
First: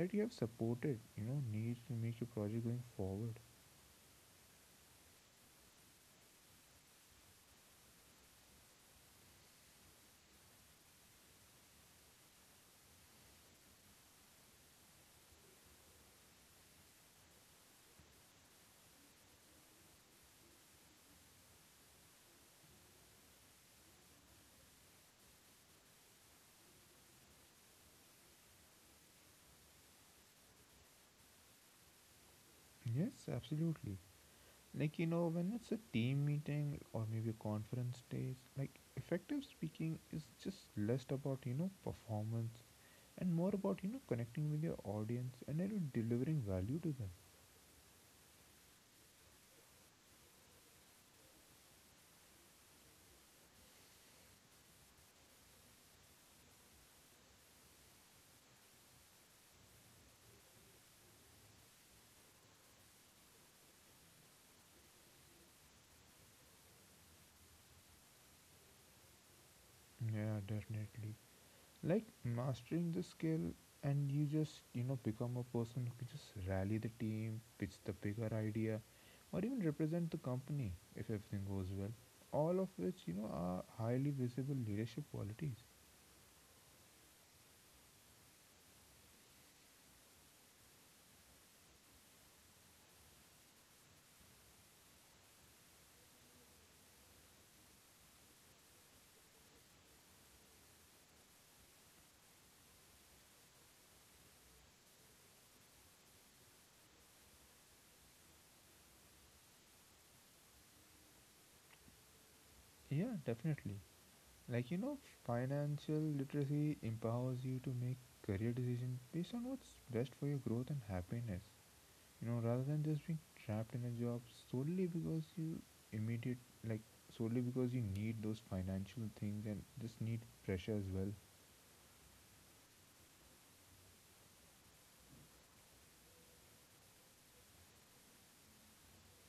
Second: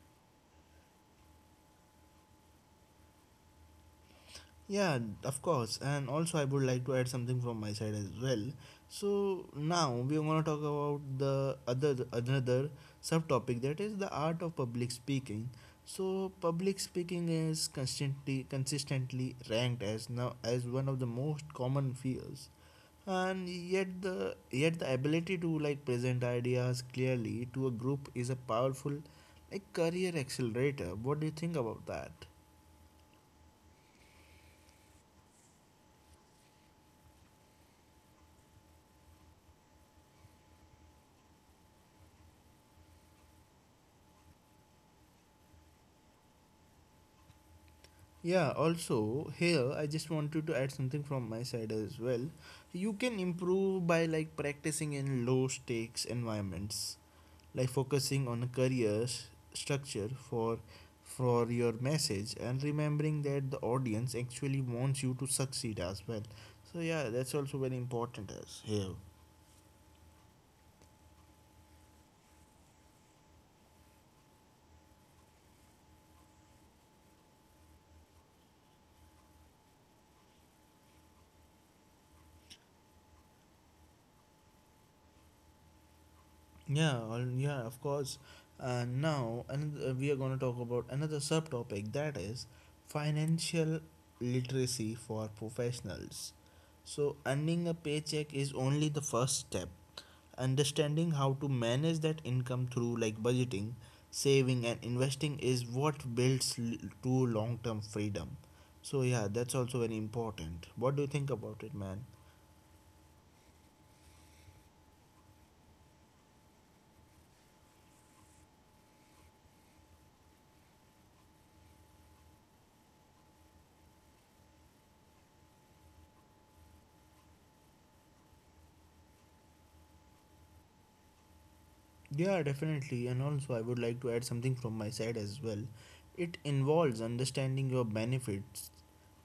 that you have supported, you know, needs to make your project going forward.
Yeah, of course. And also, I would like to add something from my side as well. So now we are going to talk about the other another subtopic that is the art of public speaking. So public speaking is constantly consistently ranked as now as one of the most common fears. And yet the yet the ability to like present ideas clearly to a group is a powerful like career accelerator. What do you think about that?
Yes, absolutely. Like, you know, when it's a team meeting or maybe a conference days, like effective speaking is just less about, you know, performance and more about, you know, connecting with your audience and you know, delivering value to them.
Yeah, also here I just wanted to add something from my side as well. You can improve by like practicing in low stakes environments, like focusing on a career s- structure for for your message, and remembering that the audience actually wants you to succeed as well. So yeah, that's also very important as.
Yeah, definitely. Like mastering the skill and you just you know become a person who can just rally the team, pitch the bigger idea or even represent the company if everything goes well, all of which you know are highly visible leadership qualities.
Yeah, al- yeah, of course. And now, and we are going to talk about another subtopic that is financial literacy for professionals. So, earning a paycheck is only the first step. Understanding how to manage that income through like budgeting, saving, and investing is what builds l- true long term freedom. So, yeah, that's also very important. What do you think about it, man?
Yeah, definitely. like you know Financial literacy empowers you to make career decisions based on what's best for your growth and happiness, you know rather than just being trapped in a job solely because you immediate like solely because you need those financial things and just need pressure as well.
Yeah, definitely. And also, I would like to add something from my side as well. It involves understanding your benefits,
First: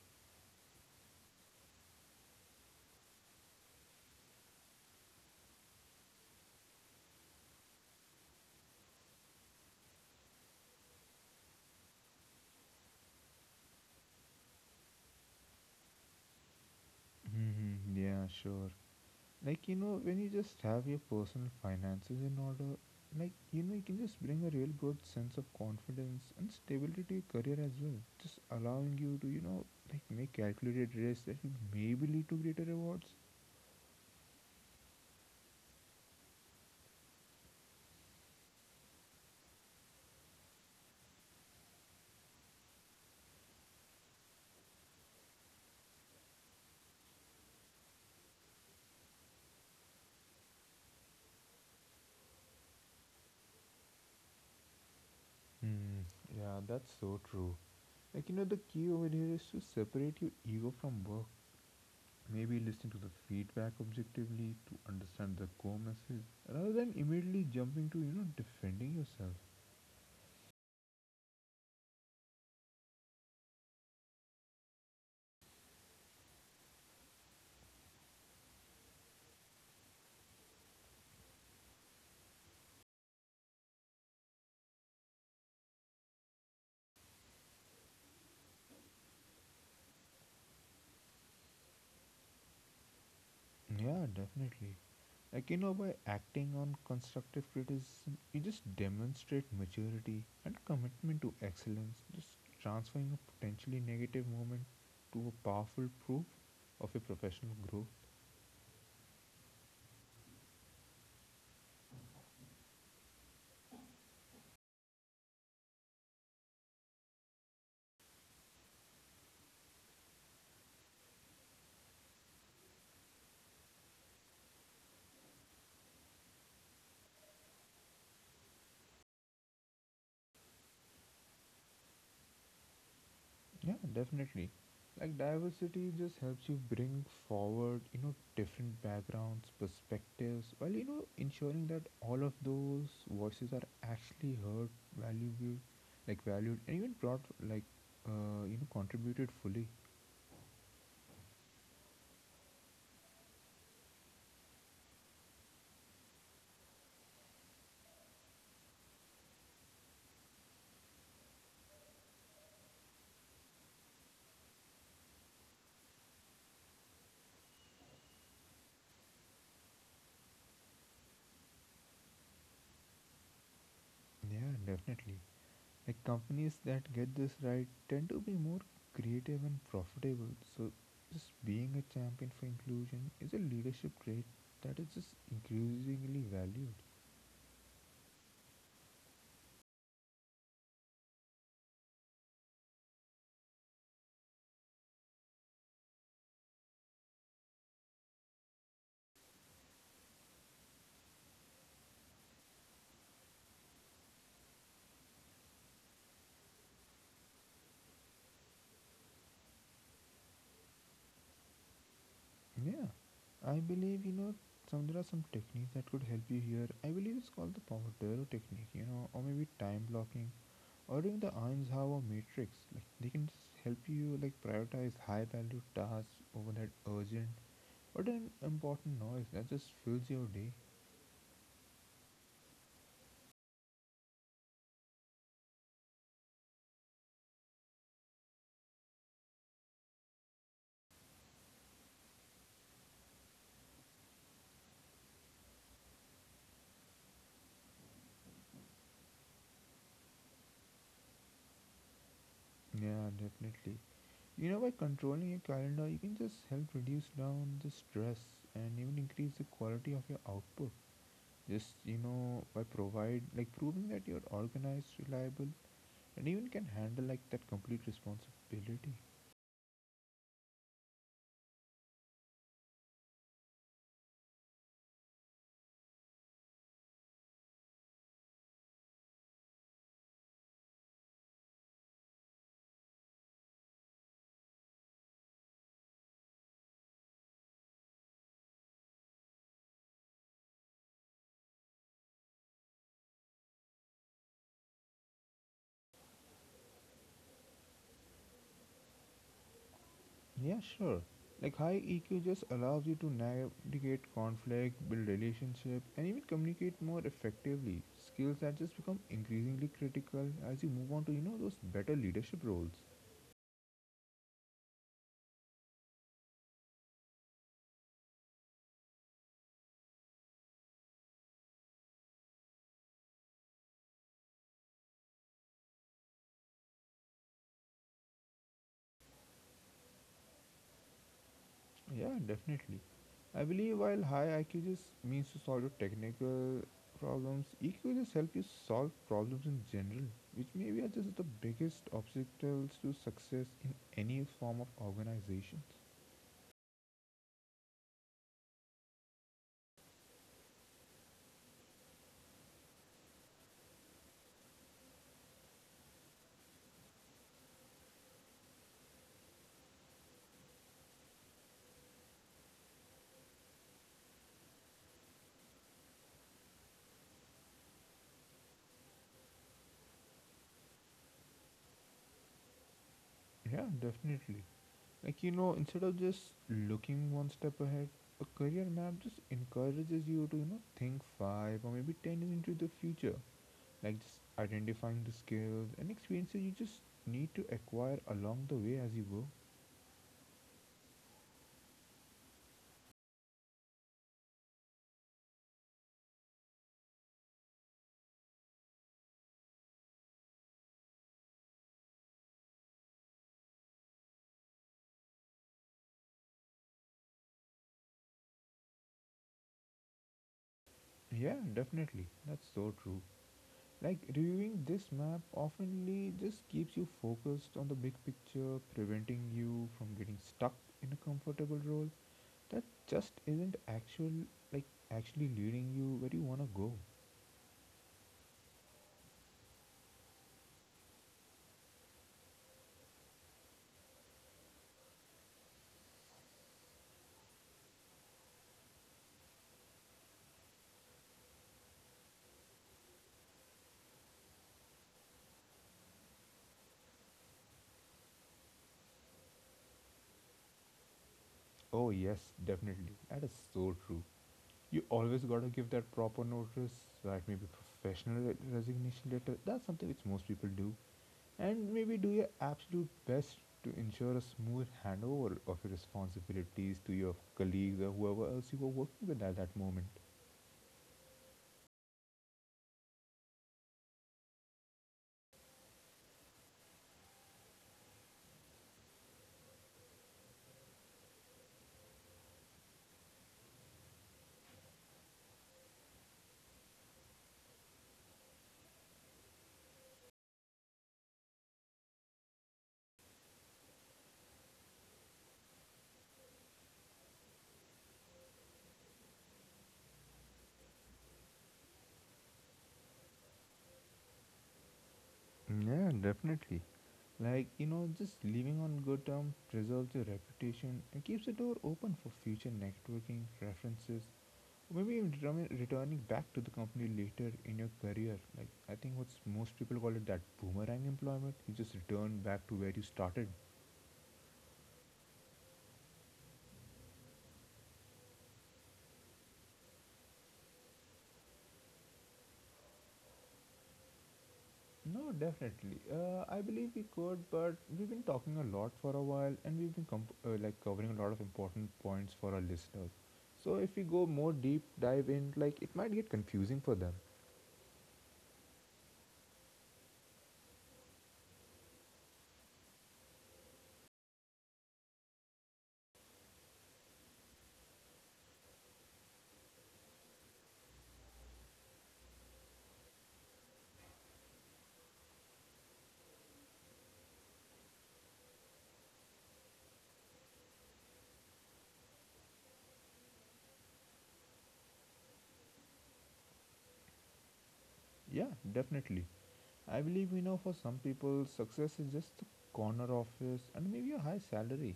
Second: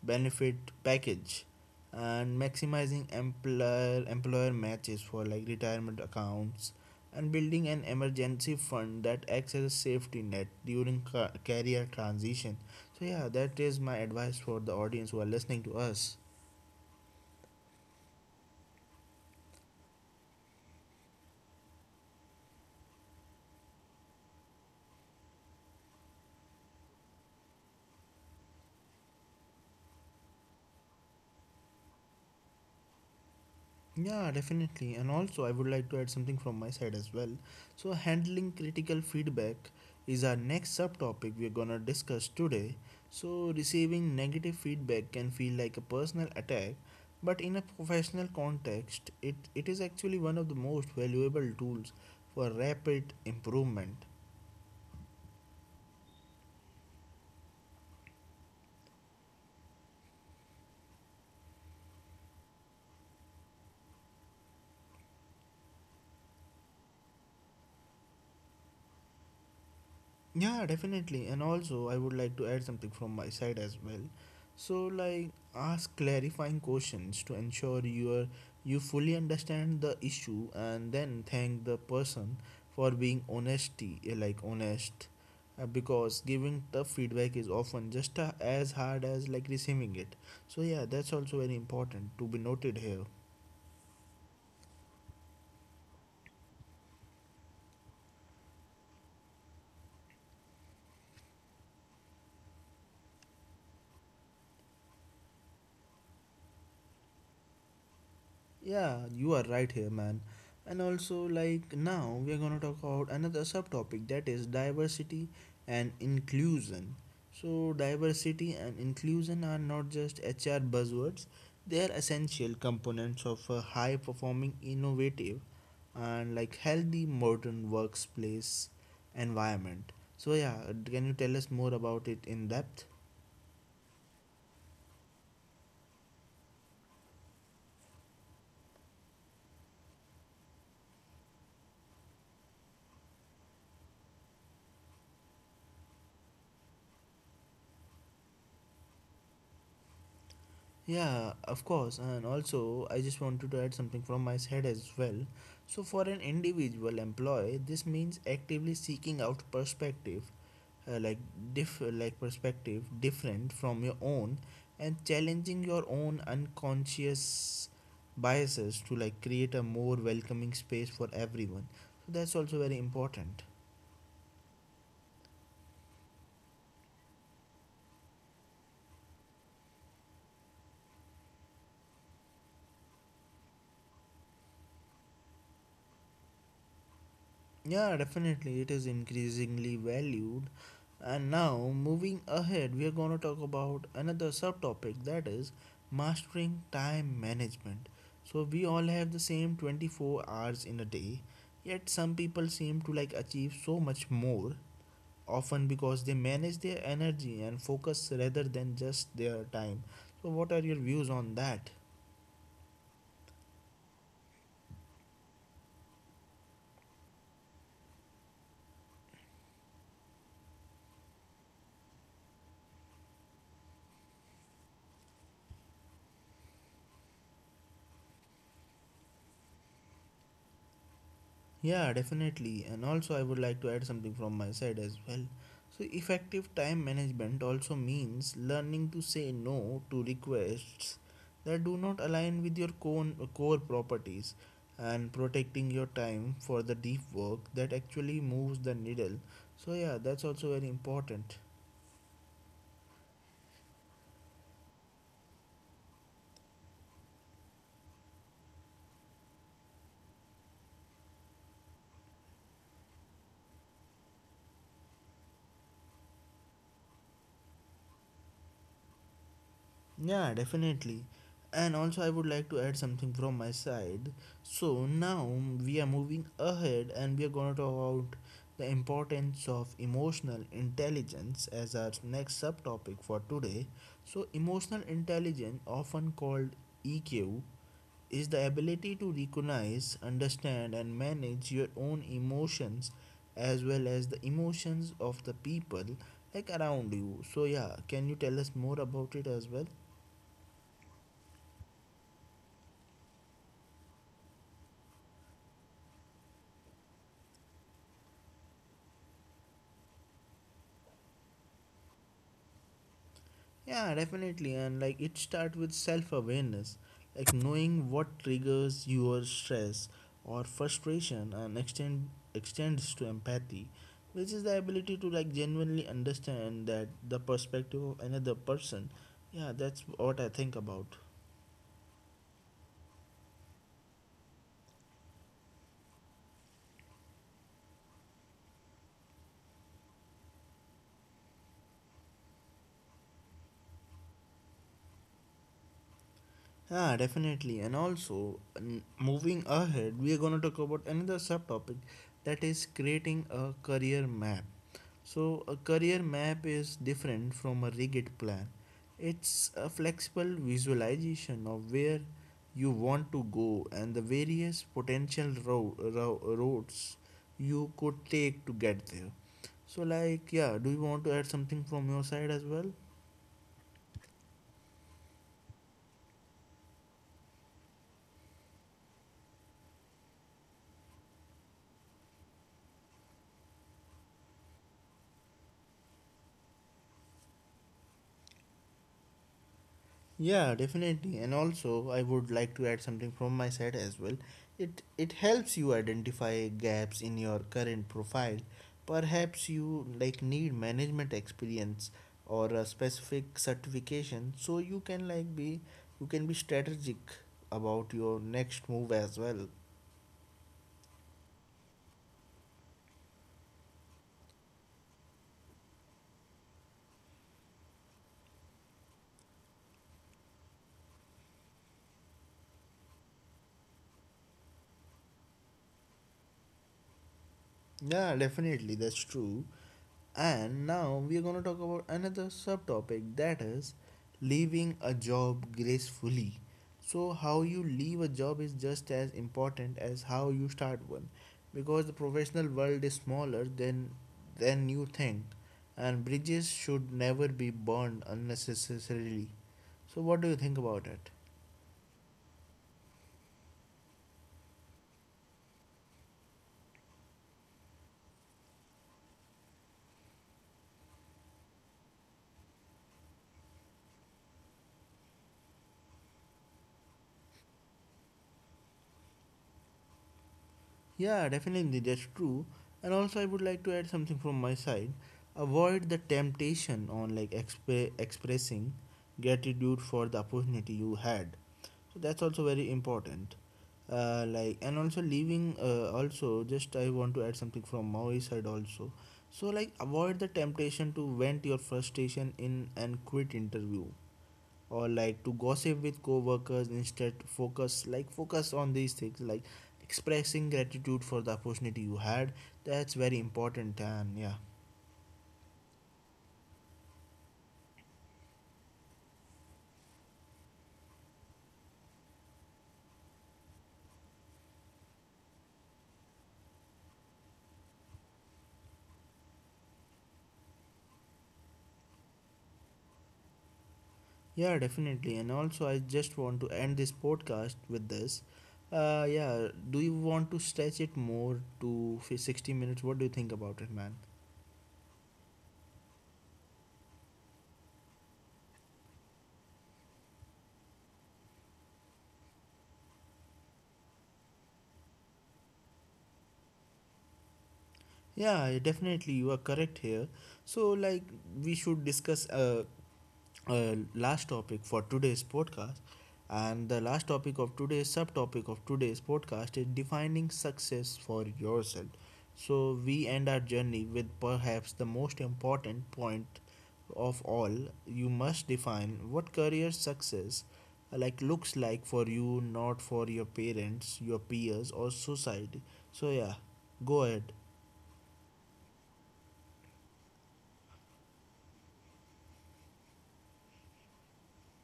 benefit package, and maximizing employer employer matches for like retirement accounts, and building an emergency fund that acts as a safety net during ca- career transition. So yeah, that is my advice for the audience who are listening to us.
Hmm, yeah, sure. Like you know when you just have your personal finances in order, like you know you can just bring a real good sense of confidence and stability to your career as well, just allowing you to you know like make calculated risks that will maybe lead to greater rewards.
Yeah, definitely. And also, I would like to add something from my side as well. So, handling critical feedback is our next subtopic we're gonna discuss today. So, receiving negative feedback can feel like a personal attack, but in a professional context, it, it is actually one of the most valuable tools for rapid improvement.
Hmm. Yeah, that's so true. Like, you know, the key over here is to separate your ego from work. Maybe listen to the feedback objectively to understand the core message rather than immediately jumping to, you know, defending yourself.
Yeah, definitely. And also, I would like to add something from my side as well. So, like, ask clarifying questions to ensure you are you fully understand the issue, and then thank the person for being honesty, eh, like honest, uh, because giving tough feedback is often just uh, as hard as like receiving it. So, yeah, that's also very important to be noted here.
Yeah, definitely. Like, you know, by acting on constructive criticism, you just demonstrate maturity and commitment to excellence, just transferring a potentially negative moment to a powerful proof of your professional growth.
Yeah, you are right here, man. And also, like now, we are gonna talk about another subtopic that is diversity and inclusion. So, diversity and inclusion are not just H R buzzwords, they are essential components of a high performing, innovative, and like healthy modern workplace environment. So, yeah, can you tell us more about it in depth?
Yeah, definitely. Like diversity just helps you bring forward, you know, different backgrounds, perspectives, while you know ensuring that all of those voices are actually heard, valuable, like valued, and even brought like uh, you know contributed fully.
Yeah, of course. And also, I just wanted to add something from my side as well. So, for an individual employee, this means actively seeking out perspective, uh, like diff, like perspective different from your own, and challenging your own unconscious biases to like create a more welcoming space for everyone. So that's also very important.
Yeah, definitely. Like companies that get this right tend to be more creative and profitable. So just being a champion for inclusion is a leadership trait that is just increasingly valued.
Yeah, definitely, it is increasingly valued. And now, moving ahead, we are going to talk about another subtopic that is mastering time management. So, we all have the same twenty-four hours in a day, yet, some people seem to like achieve so much more, often because they manage their energy and focus rather than just their time. So, what are your views on that?
Yeah, I believe you know some there are some techniques that could help you here. I believe it's called the Pomodoro technique, you know, or maybe time blocking, or even the Eisenhower matrix. Like they can just help you like prioritize high value tasks over that urgent or an important noise that just fills your day.
Yeah, definitely. And also, I would like to add something from my side as well. So, effective time management also means learning to say no to requests that do not align with your core, core properties and protecting your time for the deep work that actually moves the needle. So, yeah, that's also very important.
Yeah, definitely. You know, by controlling your calendar, you can just help reduce down the stress and even increase the quality of your output, just you know by provide like proving that you're organized, reliable, and even can handle like that complete responsibility.
Yeah, definitely. And also, I would like to add something from my side. So, now we are moving ahead and we are going to talk about the importance of emotional intelligence as our next subtopic for today. So, emotional intelligence, often called E Q, is the ability to recognize, understand, and manage your own emotions as well as the emotions of the people like around you. So, yeah, can you tell us more about it as well?
Yeah, sure. Like high E Q just allows you to navigate conflict, build relationship, and even communicate more effectively. Skills that just become increasingly critical as you move on to you know those better leadership roles.
Yeah, definitely. And like it starts with self awareness, like knowing what triggers your stress or frustration and extend extends to empathy, which is the ability to like genuinely understand that the perspective of another person. Yeah, that's what I think about.
Yeah, definitely. I believe while high I Q just means to solve your technical problems, E Q just help you solve problems in general, which maybe are just the biggest obstacles to success in any form of organizations.
Yeah, definitely. And also, n- moving ahead, we are going to talk about another subtopic that is creating a career map. So, a career map is different from a rigid plan, it's a flexible visualization of where you want to go and the various potential ro- ro- routes you could take to get there. So, like, yeah, do you want to add something from your side as well?
Yeah, definitely. Like, you know, instead of just looking one step ahead, a career map just encourages you to, you know, think five or maybe ten years into the future. Like, just identifying the skills and experiences you just need to acquire along the way as you go.
Yeah, definitely. And also, I would like to add something from my side as well. It it helps you identify gaps in your current profile. Perhaps you like need management experience or a specific certification so you can like be you can be strategic about your next move as well.
Yeah, definitely. That's so true. Like, reviewing this map oftenly just keeps you focused on the big picture, preventing you from getting stuck in a comfortable role that just isn't actual like actually leading you where you want to go.
Yeah, definitely, that's true. And now we are going to talk about another subtopic that is leaving a job gracefully. So, how you leave a job is just as important as how you start one because the professional world is smaller than, than you think, and bridges should never be burned unnecessarily. So, what do you think about it?
Oh, yes, definitely, that is so true. You always got to give that proper notice, like maybe professional re- resignation letter, that's something which most people do. And maybe do your absolute best to ensure a smooth handover of your responsibilities to your colleagues or whoever else you were working with at that moment.
Yeah, definitely, that's true. And also, I would like to add something from my side. Avoid the temptation on like exp- expressing gratitude for the opportunity you had. So that's also very important. Uh, like and also leaving. Uh, also, just I want to add something from my side also. So like avoid the temptation to vent your frustration in an quit interview or like to gossip with co-workers instead focus like focus on these things like expressing gratitude for the opportunity you had. That's very important, and yeah,
Yeah, definitely. Like, you know, just living on good terms preserves your reputation and keeps the door open for future networking, references, or maybe even return- returning back to the company later in your career. Like, I think what's most people call it, that boomerang employment. You just return back to where you started.
yeah, definitely. And also, I just want to end this podcast with this. Uh yeah, do you want to stretch it more to sixty minutes? What do you think about it, man?
No, definitely. Uh, I believe we could, but we've been talking a lot for a while, and we've been comp- uh, like covering a lot of important points for our listeners. So if we go more deep dive in, like it might get confusing for them.
Yeah, definitely, you are correct here. So like we should discuss, uh uh, last topic for today's podcast. And the last topic of today's subtopic of today's podcast is defining success for yourself. So, we end our journey with perhaps the most important point of all. You must define what career success uh, like looks like for you, not for your parents, your peers, or society. So, yeah, go ahead.
Yeah, definitely. I believe we know for some people, success is just a corner office and maybe a high salary.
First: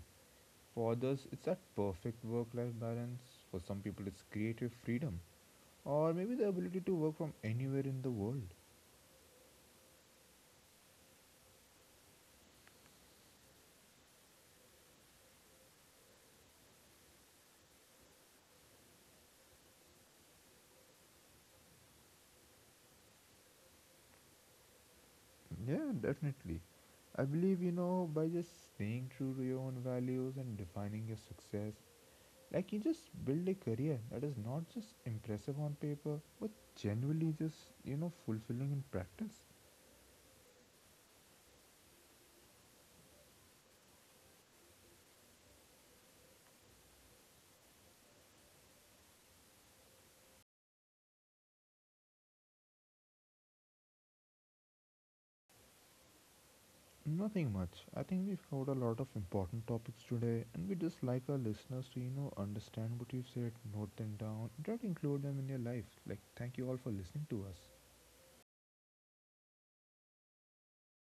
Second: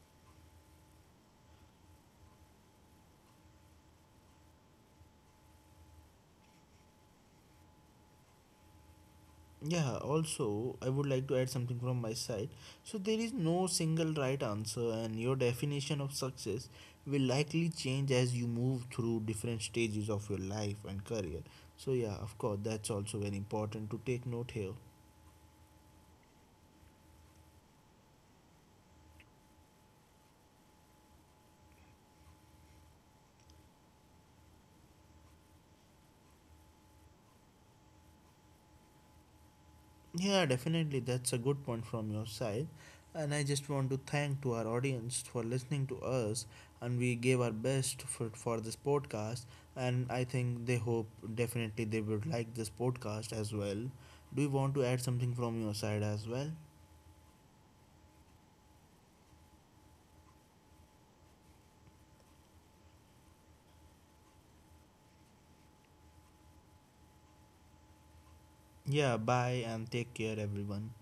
For others, it's that perfect work-life balance. For some people, it's creative freedom, or maybe the ability to work from anywhere in the world.
Yeah, also I would like to add something from my side. So, there is no single right answer, and your definition of success will likely change as you move through different stages of your life and career. So yeah, of course, that's also very important to take note here.
Yeah, definitely. I believe, you know, by just staying true to your own values and defining your success, like you just build a career that is not just impressive on paper, but genuinely just, you know, fulfilling in practice.
Yeah, definitely. That's a good point from your side. And I just want to thank to our audience for listening to us, and we gave our best for, for this podcast, and I think they hope definitely they would like this podcast as well. Do you want to add something from your side as well?
Nothing much. I think we've covered a lot of important topics today, and we just like our listeners to, you know, understand what you said, note them down, and try to include them in your life. Like, thank you all for listening to us.
Yeah, bye and take care everyone.